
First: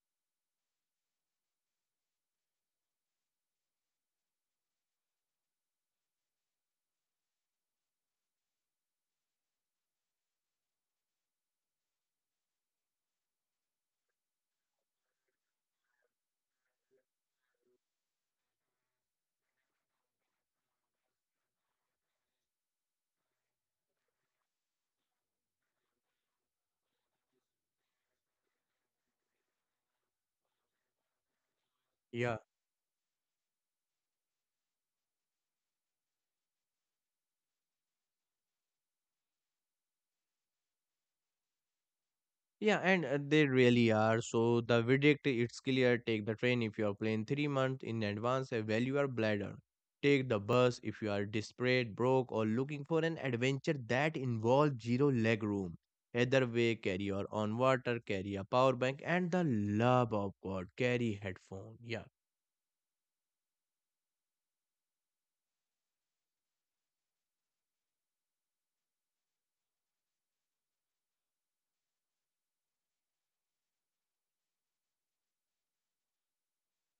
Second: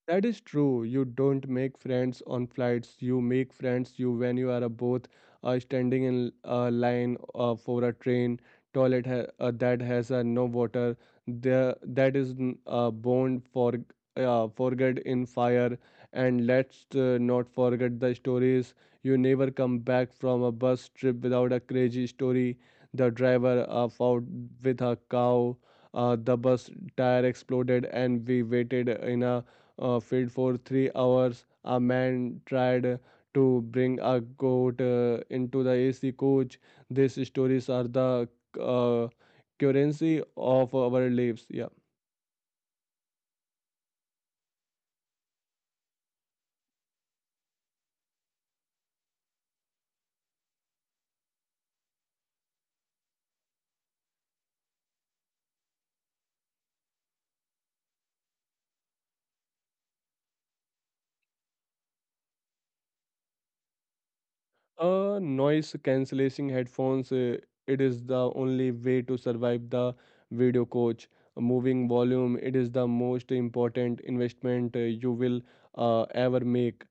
B: That is true. You don't make friends on flights. You make friends you when you are both standing in a line for a train toilet that has no water. There that is n- bond for forget in fire. And let's not forget the stories. You never come back from a bus trip without a crazy story. The driver fought with a cow. The bus tire exploded, and we waited in a feed for 3 hours. A
A: Yeah.
B: man tried to bring a goat into the AC coach. These stories are the uh, currency of our lives. Yeah.
A: Yeah, and they really are. So the verdict it's clear, take the train if you are playing 3 months in advance. Evaluate your bladder, take the bus if you are desperate, broke or looking for an adventure that involves zero leg room. Either way carry your own water, carry a power bank, and the love of god carry headphone, yeah.
B: Noise cancellation headphones. It is the only way to survive the video coach. Moving volume. It is the most important investment you will ever make.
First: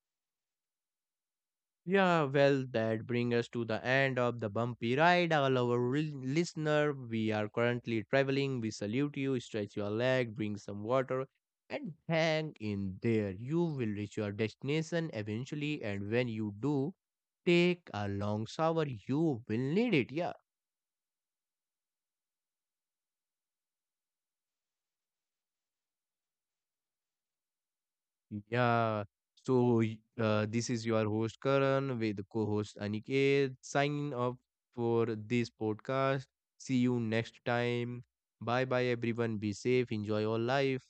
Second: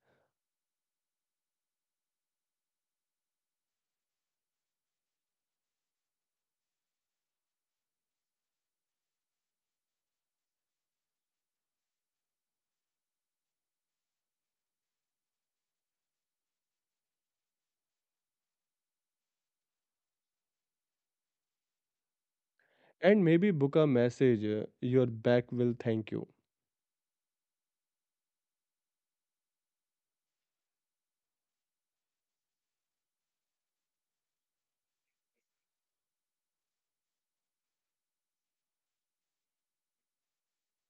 A: Yeah, well, that brings us to the end of the bumpy ride. All our listener, we are currently traveling. We salute you, stretch your leg, bring some water, and hang in there. You will reach your destination eventually, and when you do, take a long shower. You will need it. Yeah.
B: And maybe book a message. Your back will thank you.
A: Yeah. So, this is your host Karan with co-host Aniket. Signing up for this podcast. See you next time. Bye bye everyone. Be safe. Enjoy your life.